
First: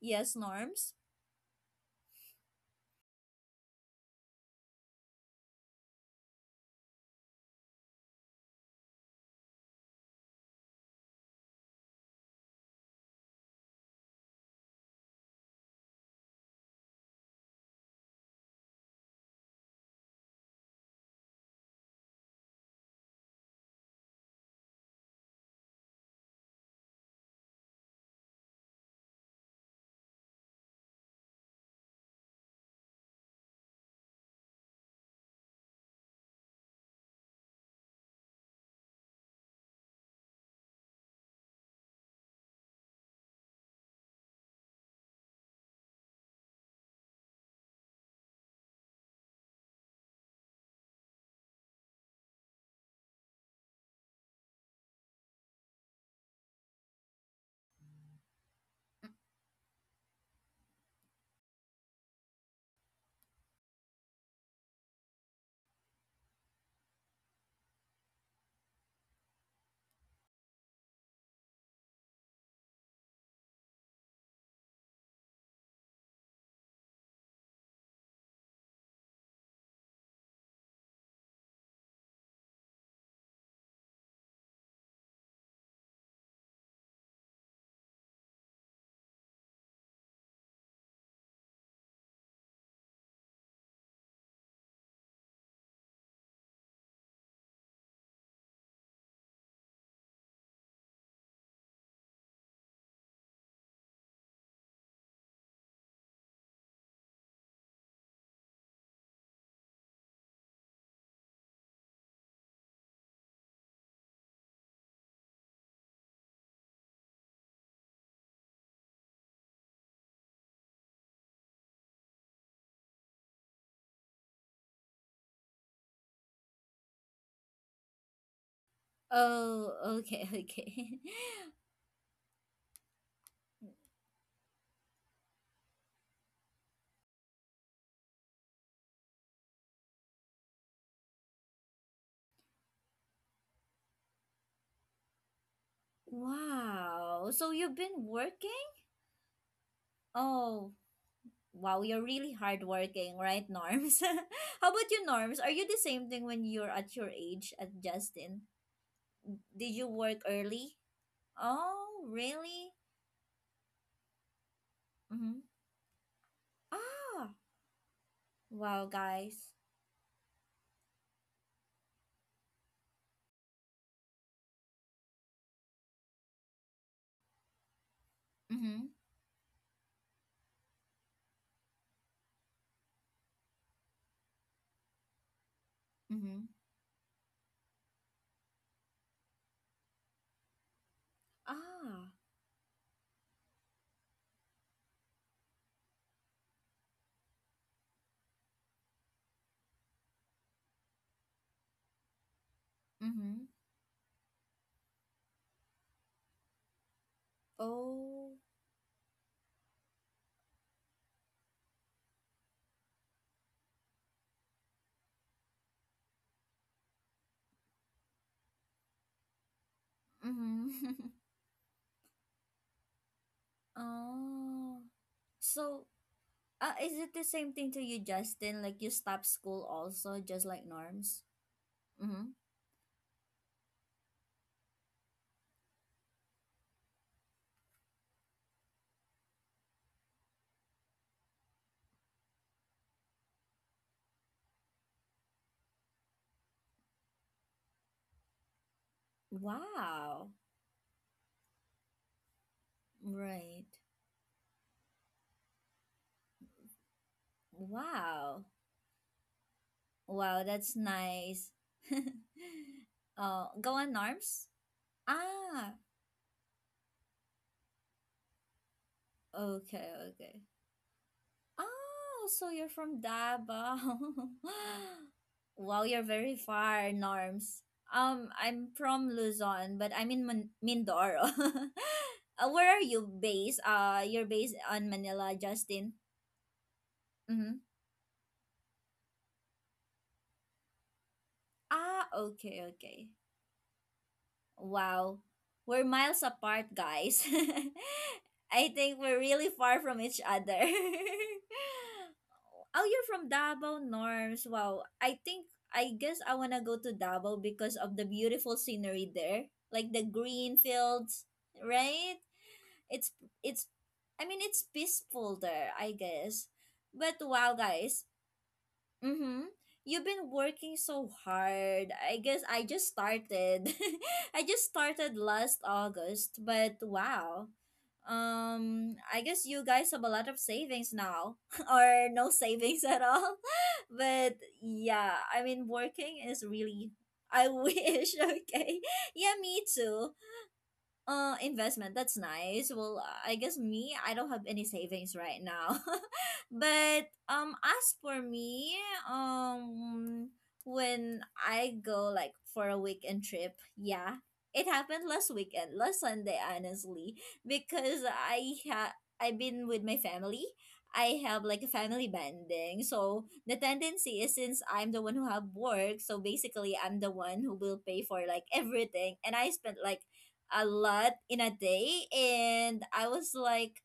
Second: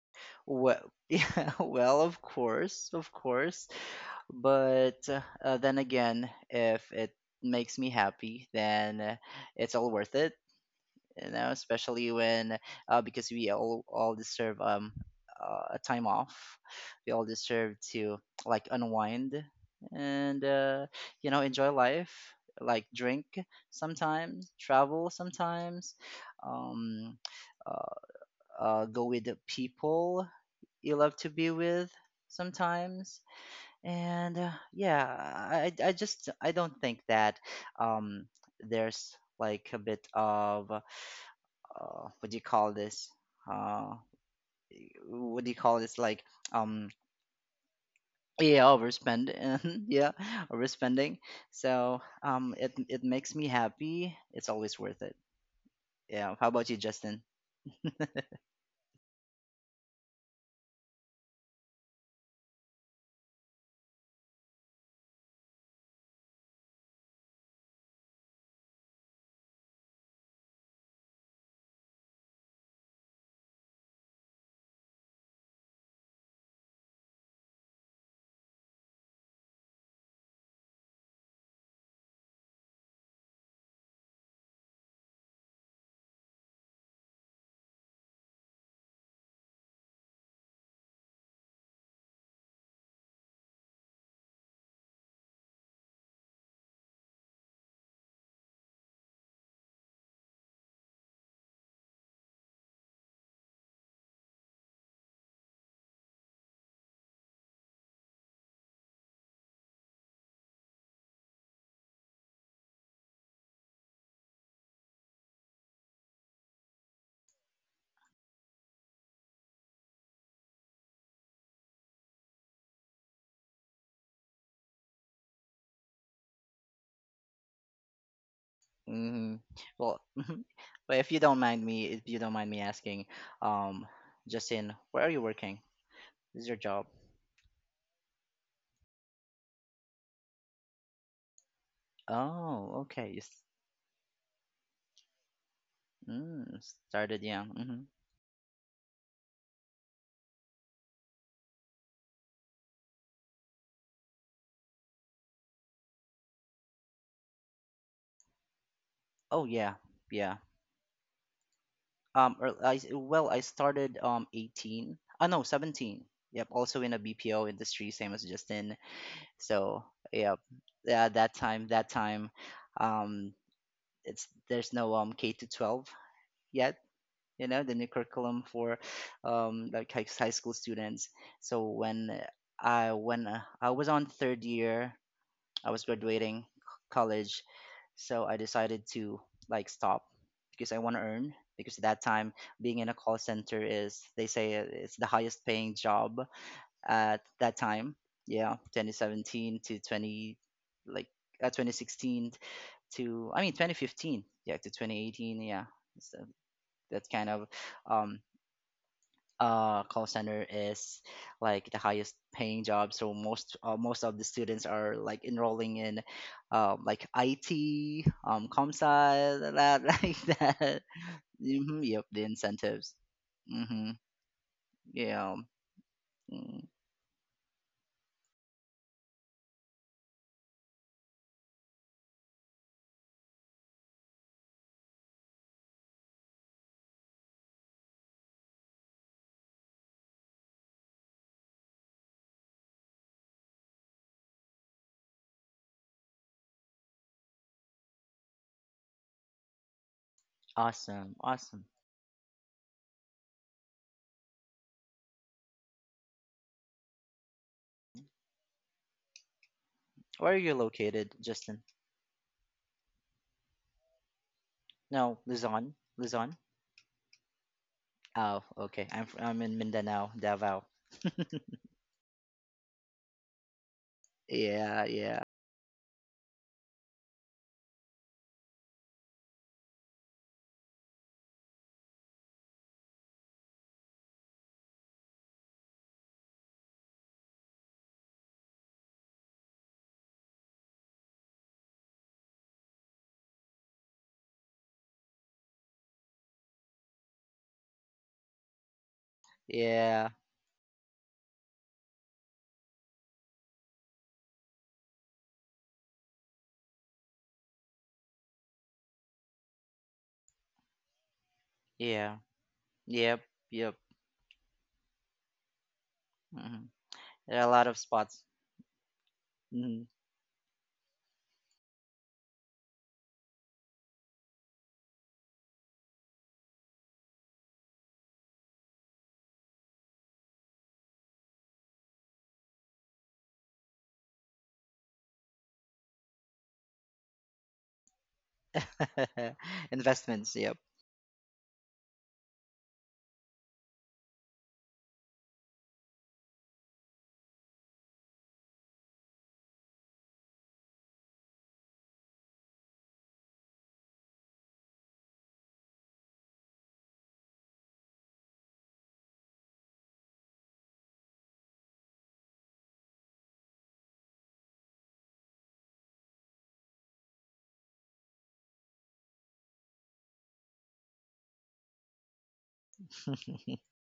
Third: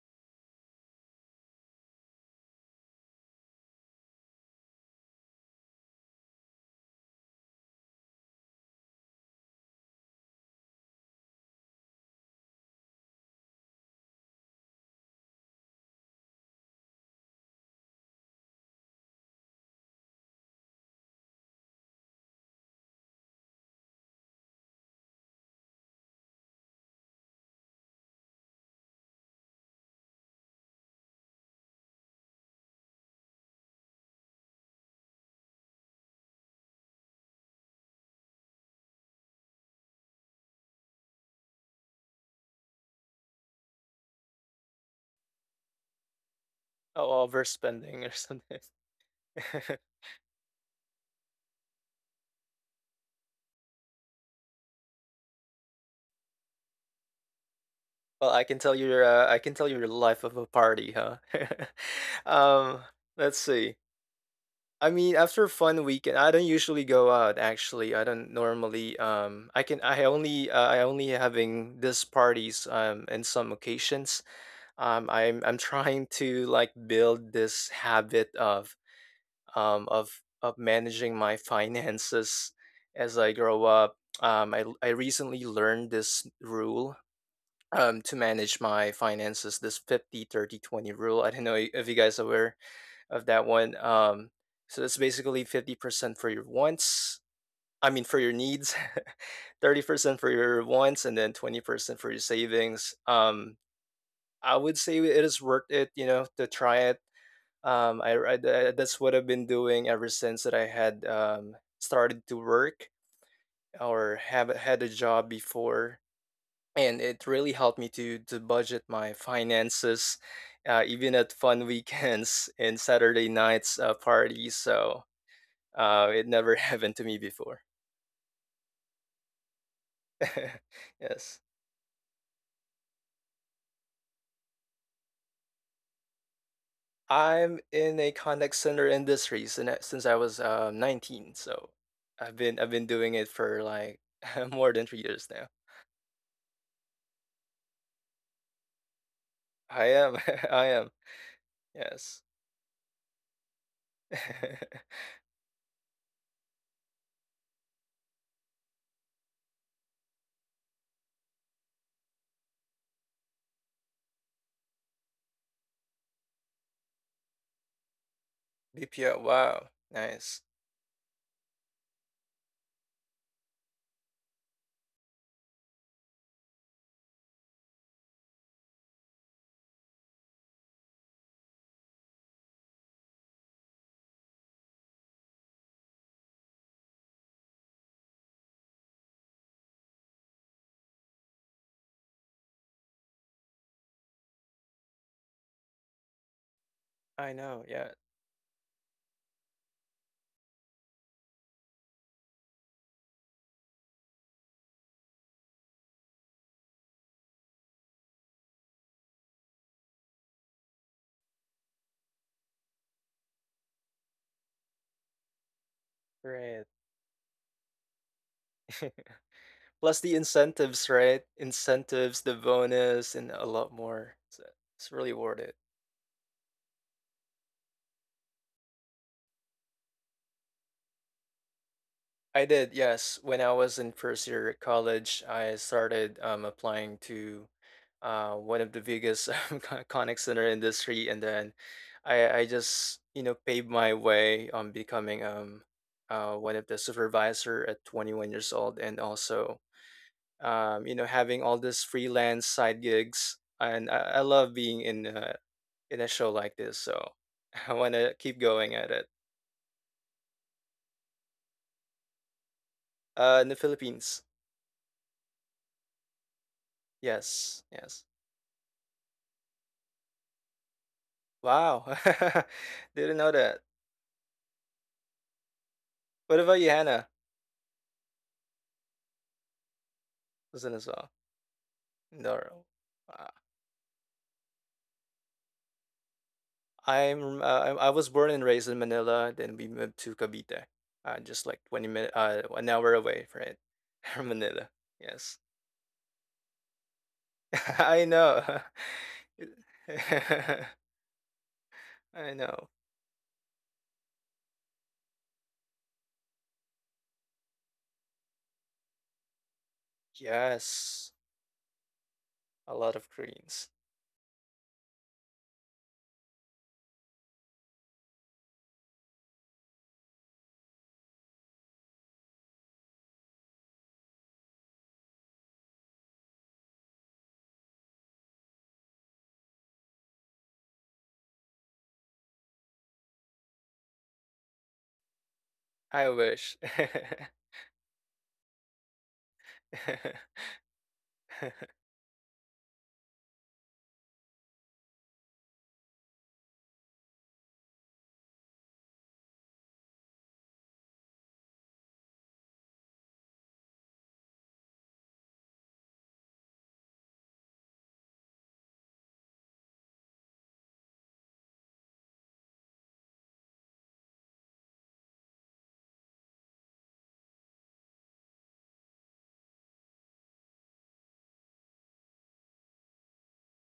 Speaker 1: Yes,
Speaker 2: Well,
Speaker 1: Norms.
Speaker 2: yeah, well, of course, of course. But then again, if it makes me happy, then it's all worth it, you know, especially when, because we all deserve, a time off. We all deserve to, like, unwind, and, enjoy life, like drink sometimes, travel sometimes, um uh, go with the people you love to be with sometimes, and, yeah, I, I just I don't think that, um there's like a bit of, what do you call this, uh what do you call this, like, um
Speaker 3: Oh, overspending or something.
Speaker 2: yeah, overspend. Yeah, overspending. So it makes me happy, it's always worth it. Yeah. How about you, Justin?
Speaker 3: Well, I can tell you your life of a party, huh? um, let's see. I mean, after a fun weekend, I don't usually go out, actually. I don't normally I only having these parties in some occasions. I'm trying to, like, build this habit of managing my finances as I grow up. I recently learned this rule, to manage my finances, this 50/30/20 rule. I don't know if you guys are aware of that one. So that's basically 50% for your wants. I mean, for your needs, 30% for your wants, and then 20% for your savings. I would say it is worth it, you know, to try it. Um, I, I- that's what I've been doing ever since that I had, started to work or have had a job before. And it really helped me to budget my finances, even at fun weekends and Saturday nights, parties. So, it never happened to me before.
Speaker 2: Hmm. Well,
Speaker 1: Oh, okay,
Speaker 2: but
Speaker 1: okay.
Speaker 3: Yes,
Speaker 2: if you don't mind me asking, um Justin, where are you working? This is your job.
Speaker 3: I'm in a contact center industry since I was, 19, so I've been I've
Speaker 2: Oh,
Speaker 3: been
Speaker 2: okay.
Speaker 3: doing it for like more than 3 years now.
Speaker 2: Mm, Started
Speaker 1: Wow.
Speaker 2: young.
Speaker 1: So
Speaker 2: Hmm.
Speaker 1: you've been working?
Speaker 3: I am. I
Speaker 1: Oh,
Speaker 3: am.
Speaker 1: wow. You're
Speaker 3: Yes.
Speaker 1: really hardworking, right, Norms? How about you, Norms? Are you the same thing when you're at your age at Justin?
Speaker 2: Oh yeah,
Speaker 1: Did you work
Speaker 2: yeah.
Speaker 1: early? Oh,
Speaker 2: Or
Speaker 1: really?
Speaker 2: well, I started 18. Ah no,
Speaker 1: Mm-hmm.
Speaker 2: 17. Yep, also in a
Speaker 1: Ah,
Speaker 2: BPO industry, same as Justin.
Speaker 1: wow,
Speaker 3: BPO.
Speaker 1: guys.
Speaker 3: Wow,
Speaker 2: So yep,
Speaker 3: nice.
Speaker 2: yeah, that time, um, it's there's no K to 12 yet. You know the new curriculum for
Speaker 1: Mhm.
Speaker 2: like high school students. So when, I was on third year, I was graduating
Speaker 1: Mhm.
Speaker 2: college. So I decided to, like, stop because I want to earn. Because at that
Speaker 1: Ah.
Speaker 2: time, being in a call center is they say, it's the highest paying job at
Speaker 3: I
Speaker 2: that
Speaker 3: know. Yeah,
Speaker 2: time. Yeah, 2017 to 20, like, 2016 to, I
Speaker 1: Mhm.
Speaker 2: mean, 2015. Yeah, to 2018. Yeah, so that kind of um
Speaker 1: Oh.
Speaker 2: call center is like the highest paying job, so most of the students are, like, enrolling in
Speaker 3: great.
Speaker 2: like IT, comp sci, that,
Speaker 3: Plus the
Speaker 2: like that.
Speaker 1: Mhm.
Speaker 3: incentives, right?
Speaker 2: Hmm. Yep, the
Speaker 3: Incentives, the
Speaker 2: incentives.
Speaker 3: bonus, and a lot
Speaker 2: Mm-hmm.
Speaker 3: more. So
Speaker 1: Oh.
Speaker 3: it's really
Speaker 2: Yeah.
Speaker 3: worth.
Speaker 1: So,
Speaker 2: Mm.
Speaker 1: is it the same thing to you, Justin? Like you stop school also, just like Norms? Mhm.
Speaker 3: I did, yes. When I was in first year at college, I started, applying to, one of the biggest contact center industry, and then I just, you know, paved my way on becoming one of the supervisor at 21 years old, and also,
Speaker 1: Wow.
Speaker 3: you know,
Speaker 2: Awesome,
Speaker 3: having
Speaker 2: awesome.
Speaker 3: all this freelance side gigs,
Speaker 1: Right.
Speaker 3: and I love being in a show like this, so I want to
Speaker 1: Wow.
Speaker 3: keep going at it.
Speaker 2: Where are
Speaker 1: Wow,
Speaker 2: you
Speaker 1: that's
Speaker 2: located,
Speaker 1: nice.
Speaker 2: Justin?
Speaker 1: Oh,
Speaker 3: In the
Speaker 1: go on,
Speaker 3: Philippines.
Speaker 1: Norms?
Speaker 2: No, Luzon,
Speaker 1: Ah.
Speaker 2: Luzon.
Speaker 3: Yes, yes.
Speaker 2: Oh okay, I'm in
Speaker 1: Okay,
Speaker 2: Mindanao,
Speaker 1: okay.
Speaker 2: Davao.
Speaker 3: Wow.
Speaker 1: Oh, so you're from
Speaker 3: Didn't know that.
Speaker 1: Davao.
Speaker 2: Yeah, yeah,
Speaker 1: Wow, you're very
Speaker 3: What about you,
Speaker 1: far,
Speaker 3: Hannah?
Speaker 1: Norms. I'm from Luzon, but I'm in Man-
Speaker 3: Listen as well.
Speaker 1: Mindoro. Where
Speaker 3: No.
Speaker 1: are you
Speaker 3: Uh,
Speaker 1: based? You're based on Manila, Justin.
Speaker 3: I'm
Speaker 1: Mm-hmm.
Speaker 3: uh, I I was born and raised in Manila, then we moved to Cavite. Just like 20
Speaker 1: Ah,
Speaker 3: minutes,
Speaker 1: okay,
Speaker 3: an hour
Speaker 1: okay.
Speaker 3: away, right? From Manila.
Speaker 1: Wow,
Speaker 3: Yes.
Speaker 1: we're miles apart, guys.
Speaker 3: I know.
Speaker 1: I think we're really far from
Speaker 2: yeah,
Speaker 1: each other.
Speaker 3: I know.
Speaker 1: Oh, you're from Davao, Norms. Wow. I think I guess I wanna go to Davao because of the beautiful scenery there, like the green
Speaker 3: Yes.
Speaker 1: fields,
Speaker 2: yeah.
Speaker 1: right?
Speaker 3: A lot
Speaker 1: It's
Speaker 3: of
Speaker 2: Yep,
Speaker 1: it's
Speaker 2: yep.
Speaker 3: greens.
Speaker 1: I mean it's peaceful there, I guess.
Speaker 2: Hmm,
Speaker 1: But
Speaker 2: there are a
Speaker 1: wow,
Speaker 2: lot of
Speaker 1: guys.
Speaker 2: spots.
Speaker 1: Mm-hmm.
Speaker 2: Mhm.
Speaker 1: You've been working so hard. I guess I just started. I just started last August, but wow. I guess you guys have a lot of savings now, or no savings at all. But yeah, I mean,
Speaker 3: I
Speaker 1: working is
Speaker 3: wish.
Speaker 1: really. I wish, okay? Yeah, me too.
Speaker 2: Investments, yep.
Speaker 1: Investment. That's nice. Well, I guess me, I don't have any savings right now. But as for me, um, when I go like for a weekend trip, yeah, it happened last weekend, last Sunday, honestly, because I've been with my family. I have like a family bonding, so the tendency is since I'm the one who have work, so basically I'm the one who will pay for like everything, and I spent like a lot in a day, and I was like,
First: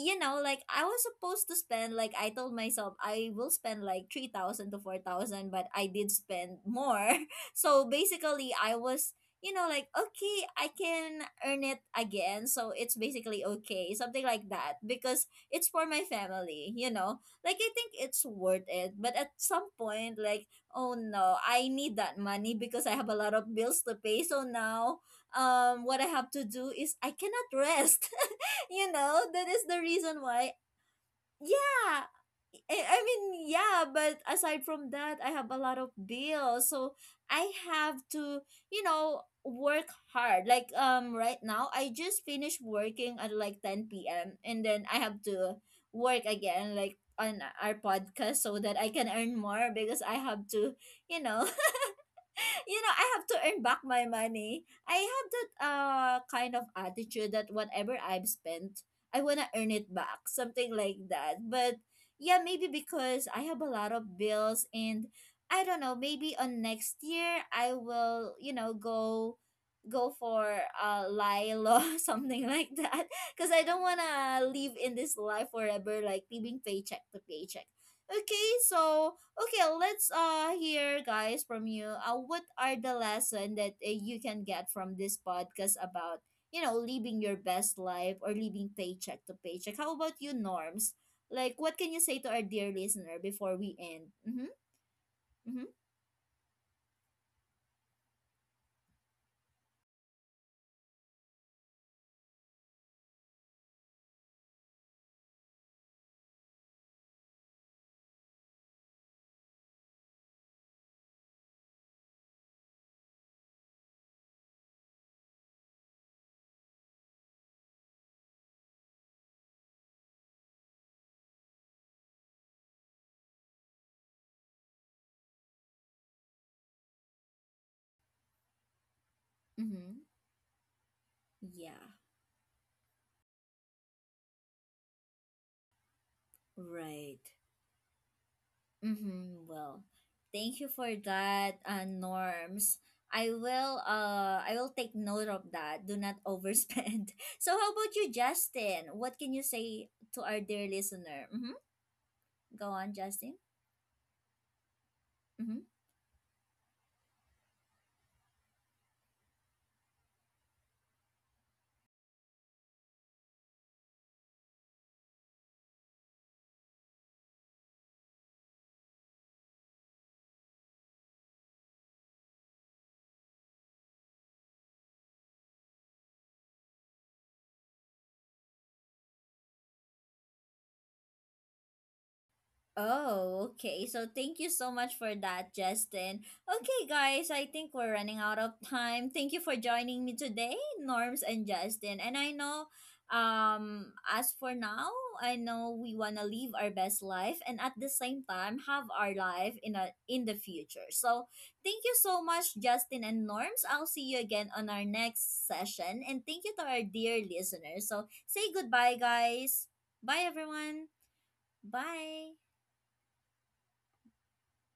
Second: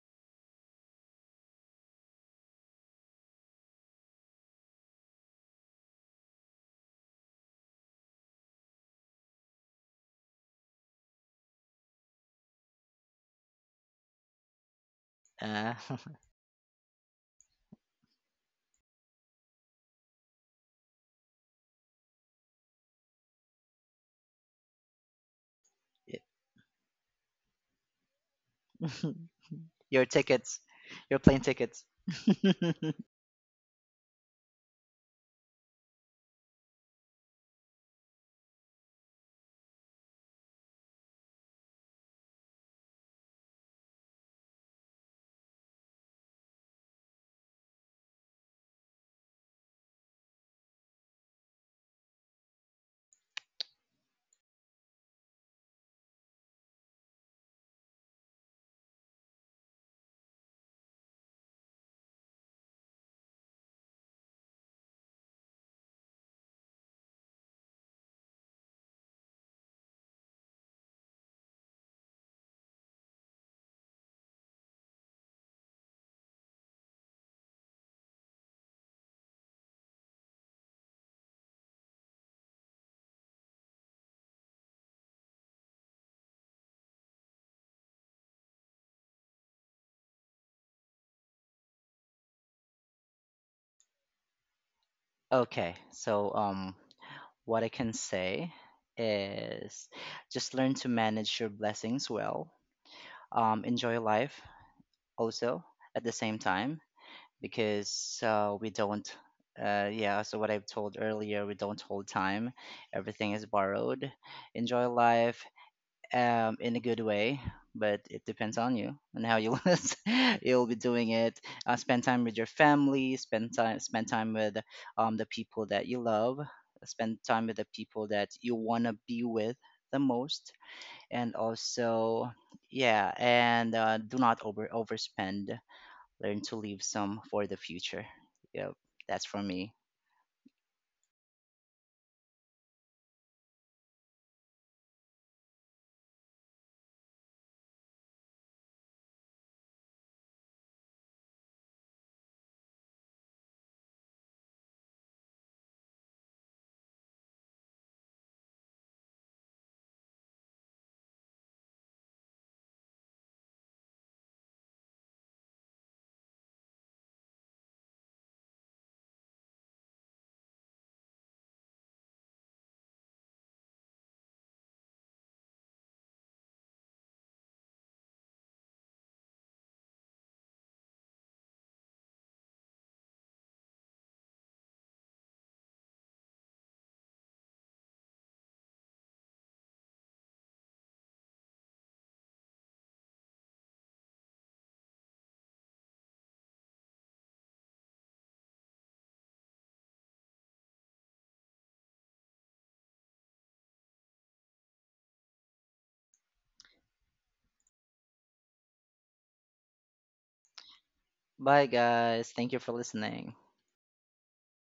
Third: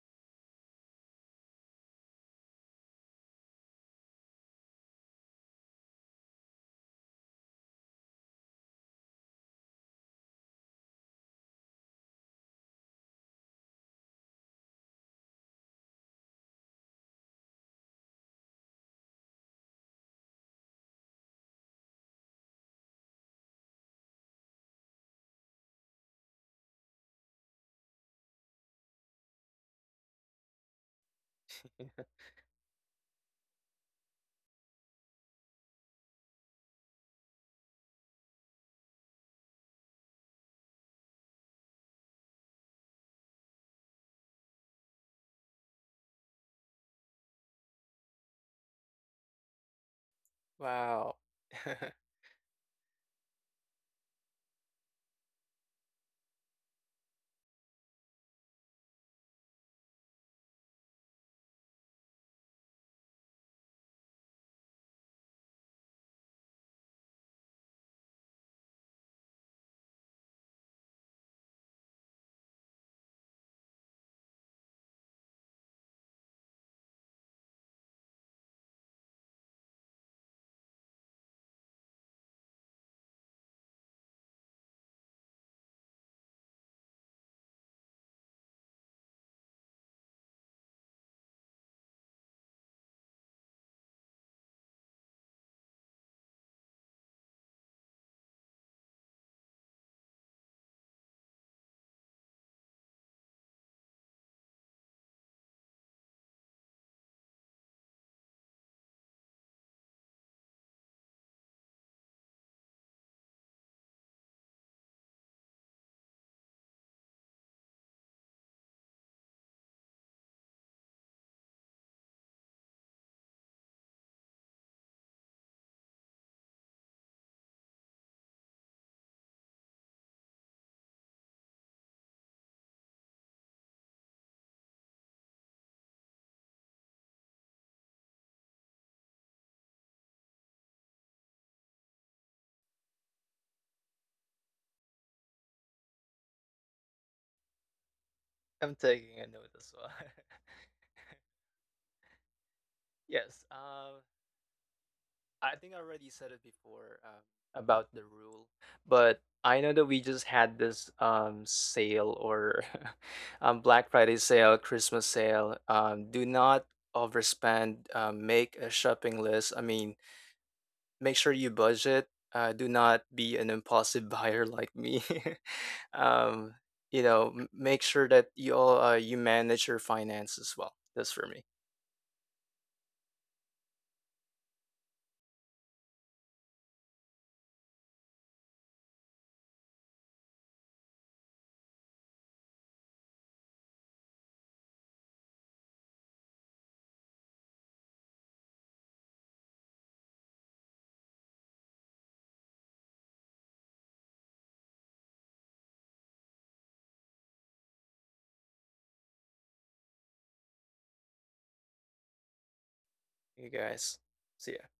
Speaker 1: you know, like I was supposed to spend, like I told myself I will spend like 3,000 to 4,000 but I did spend more. So basically I was, you know, like okay, I can earn it again. So it's basically okay, something like that, because it's
Speaker 2: uh,
Speaker 1: for my family, you know. Like I think it's worth it, but at some point like oh no, I need that money because I have a lot of bills to pay. So now what I
Speaker 2: y-
Speaker 1: have to do is I cannot rest. You know, that is the
Speaker 2: your
Speaker 1: reason why.
Speaker 2: tickets, your plane tickets.
Speaker 1: Yeah, I mean, yeah, but aside from that, I have a lot of bills. So I have to, you know, work hard. Like right now, I just finished working at like 10 p.m. and then I have to work again like on our podcast so that I can earn more because I have to,
Speaker 3: Wow.
Speaker 1: you know, you know, I have to earn back my money. I have that kind of attitude that whatever I've spent, I wanna earn it back, something like that. But yeah, maybe because I have a lot of bills, and I don't know, maybe on next year I will, you know, go for lilo something like that, because I don't want to live in this life forever, like living paycheck to paycheck. Okay, so okay, let's hear, guys, from you. What are the lesson that you can get from this podcast about, you know, living your best life or living paycheck to paycheck? How about you, Norms? Like, what can you say to our dear listener before we end? Mm-hmm. Mm-hmm.
Speaker 2: Okay, so what I can say is just learn to manage your blessings well. Enjoy life also at the same time, because, we don't, yeah, so what I've told earlier, we don't hold time. Everything is borrowed. Enjoy life, in a good way, but it depends on you and how you want you'll be doing it. Spend time with your family, spend time with, the people that you love, spend time with the people that you want to be with the
Speaker 1: Mm-hmm.
Speaker 2: most, and
Speaker 1: Yeah.
Speaker 2: also yeah, and do not overspend. Learn to leave some
Speaker 1: Right.
Speaker 2: for the future. Yep, that's for
Speaker 1: Mm-hmm.
Speaker 2: me.
Speaker 1: Well, thank you for that, Norms. I will I will take note of that. Do not overspend. So how about you,
Speaker 3: I'm
Speaker 1: Justin?
Speaker 3: taking
Speaker 1: What
Speaker 3: a
Speaker 1: can you
Speaker 3: note as well.
Speaker 1: say to our dear listener? Mm-hmm. Go on, Justin.
Speaker 3: Yes. I
Speaker 1: Mm-hmm.
Speaker 3: think I already said it before, about the rule, but I know that we just had this, sale, or Black Friday sale, Christmas sale. Do not overspend. Make a shopping list. I mean, make sure you budget. Do not be an impulsive buyer like me. um, you know, make sure that you all, you manage your finance as well. That's for me.
Speaker 1: Oh, okay. So thank you so much for that, Justin. Okay, guys, I think we're running out of time. Thank you for joining me today, Norms and Justin. And I know as for now, I know we want to live our best life and at the same time have our life in a in the future. So, thank you so much Justin and Norms. I'll see you again on our next session, and thank you to our dear listeners. So, say goodbye, guys. Bye everyone.
Speaker 2: Bye, guys.
Speaker 1: Bye.
Speaker 2: Thank you for listening.
Speaker 3: You guys, see ya.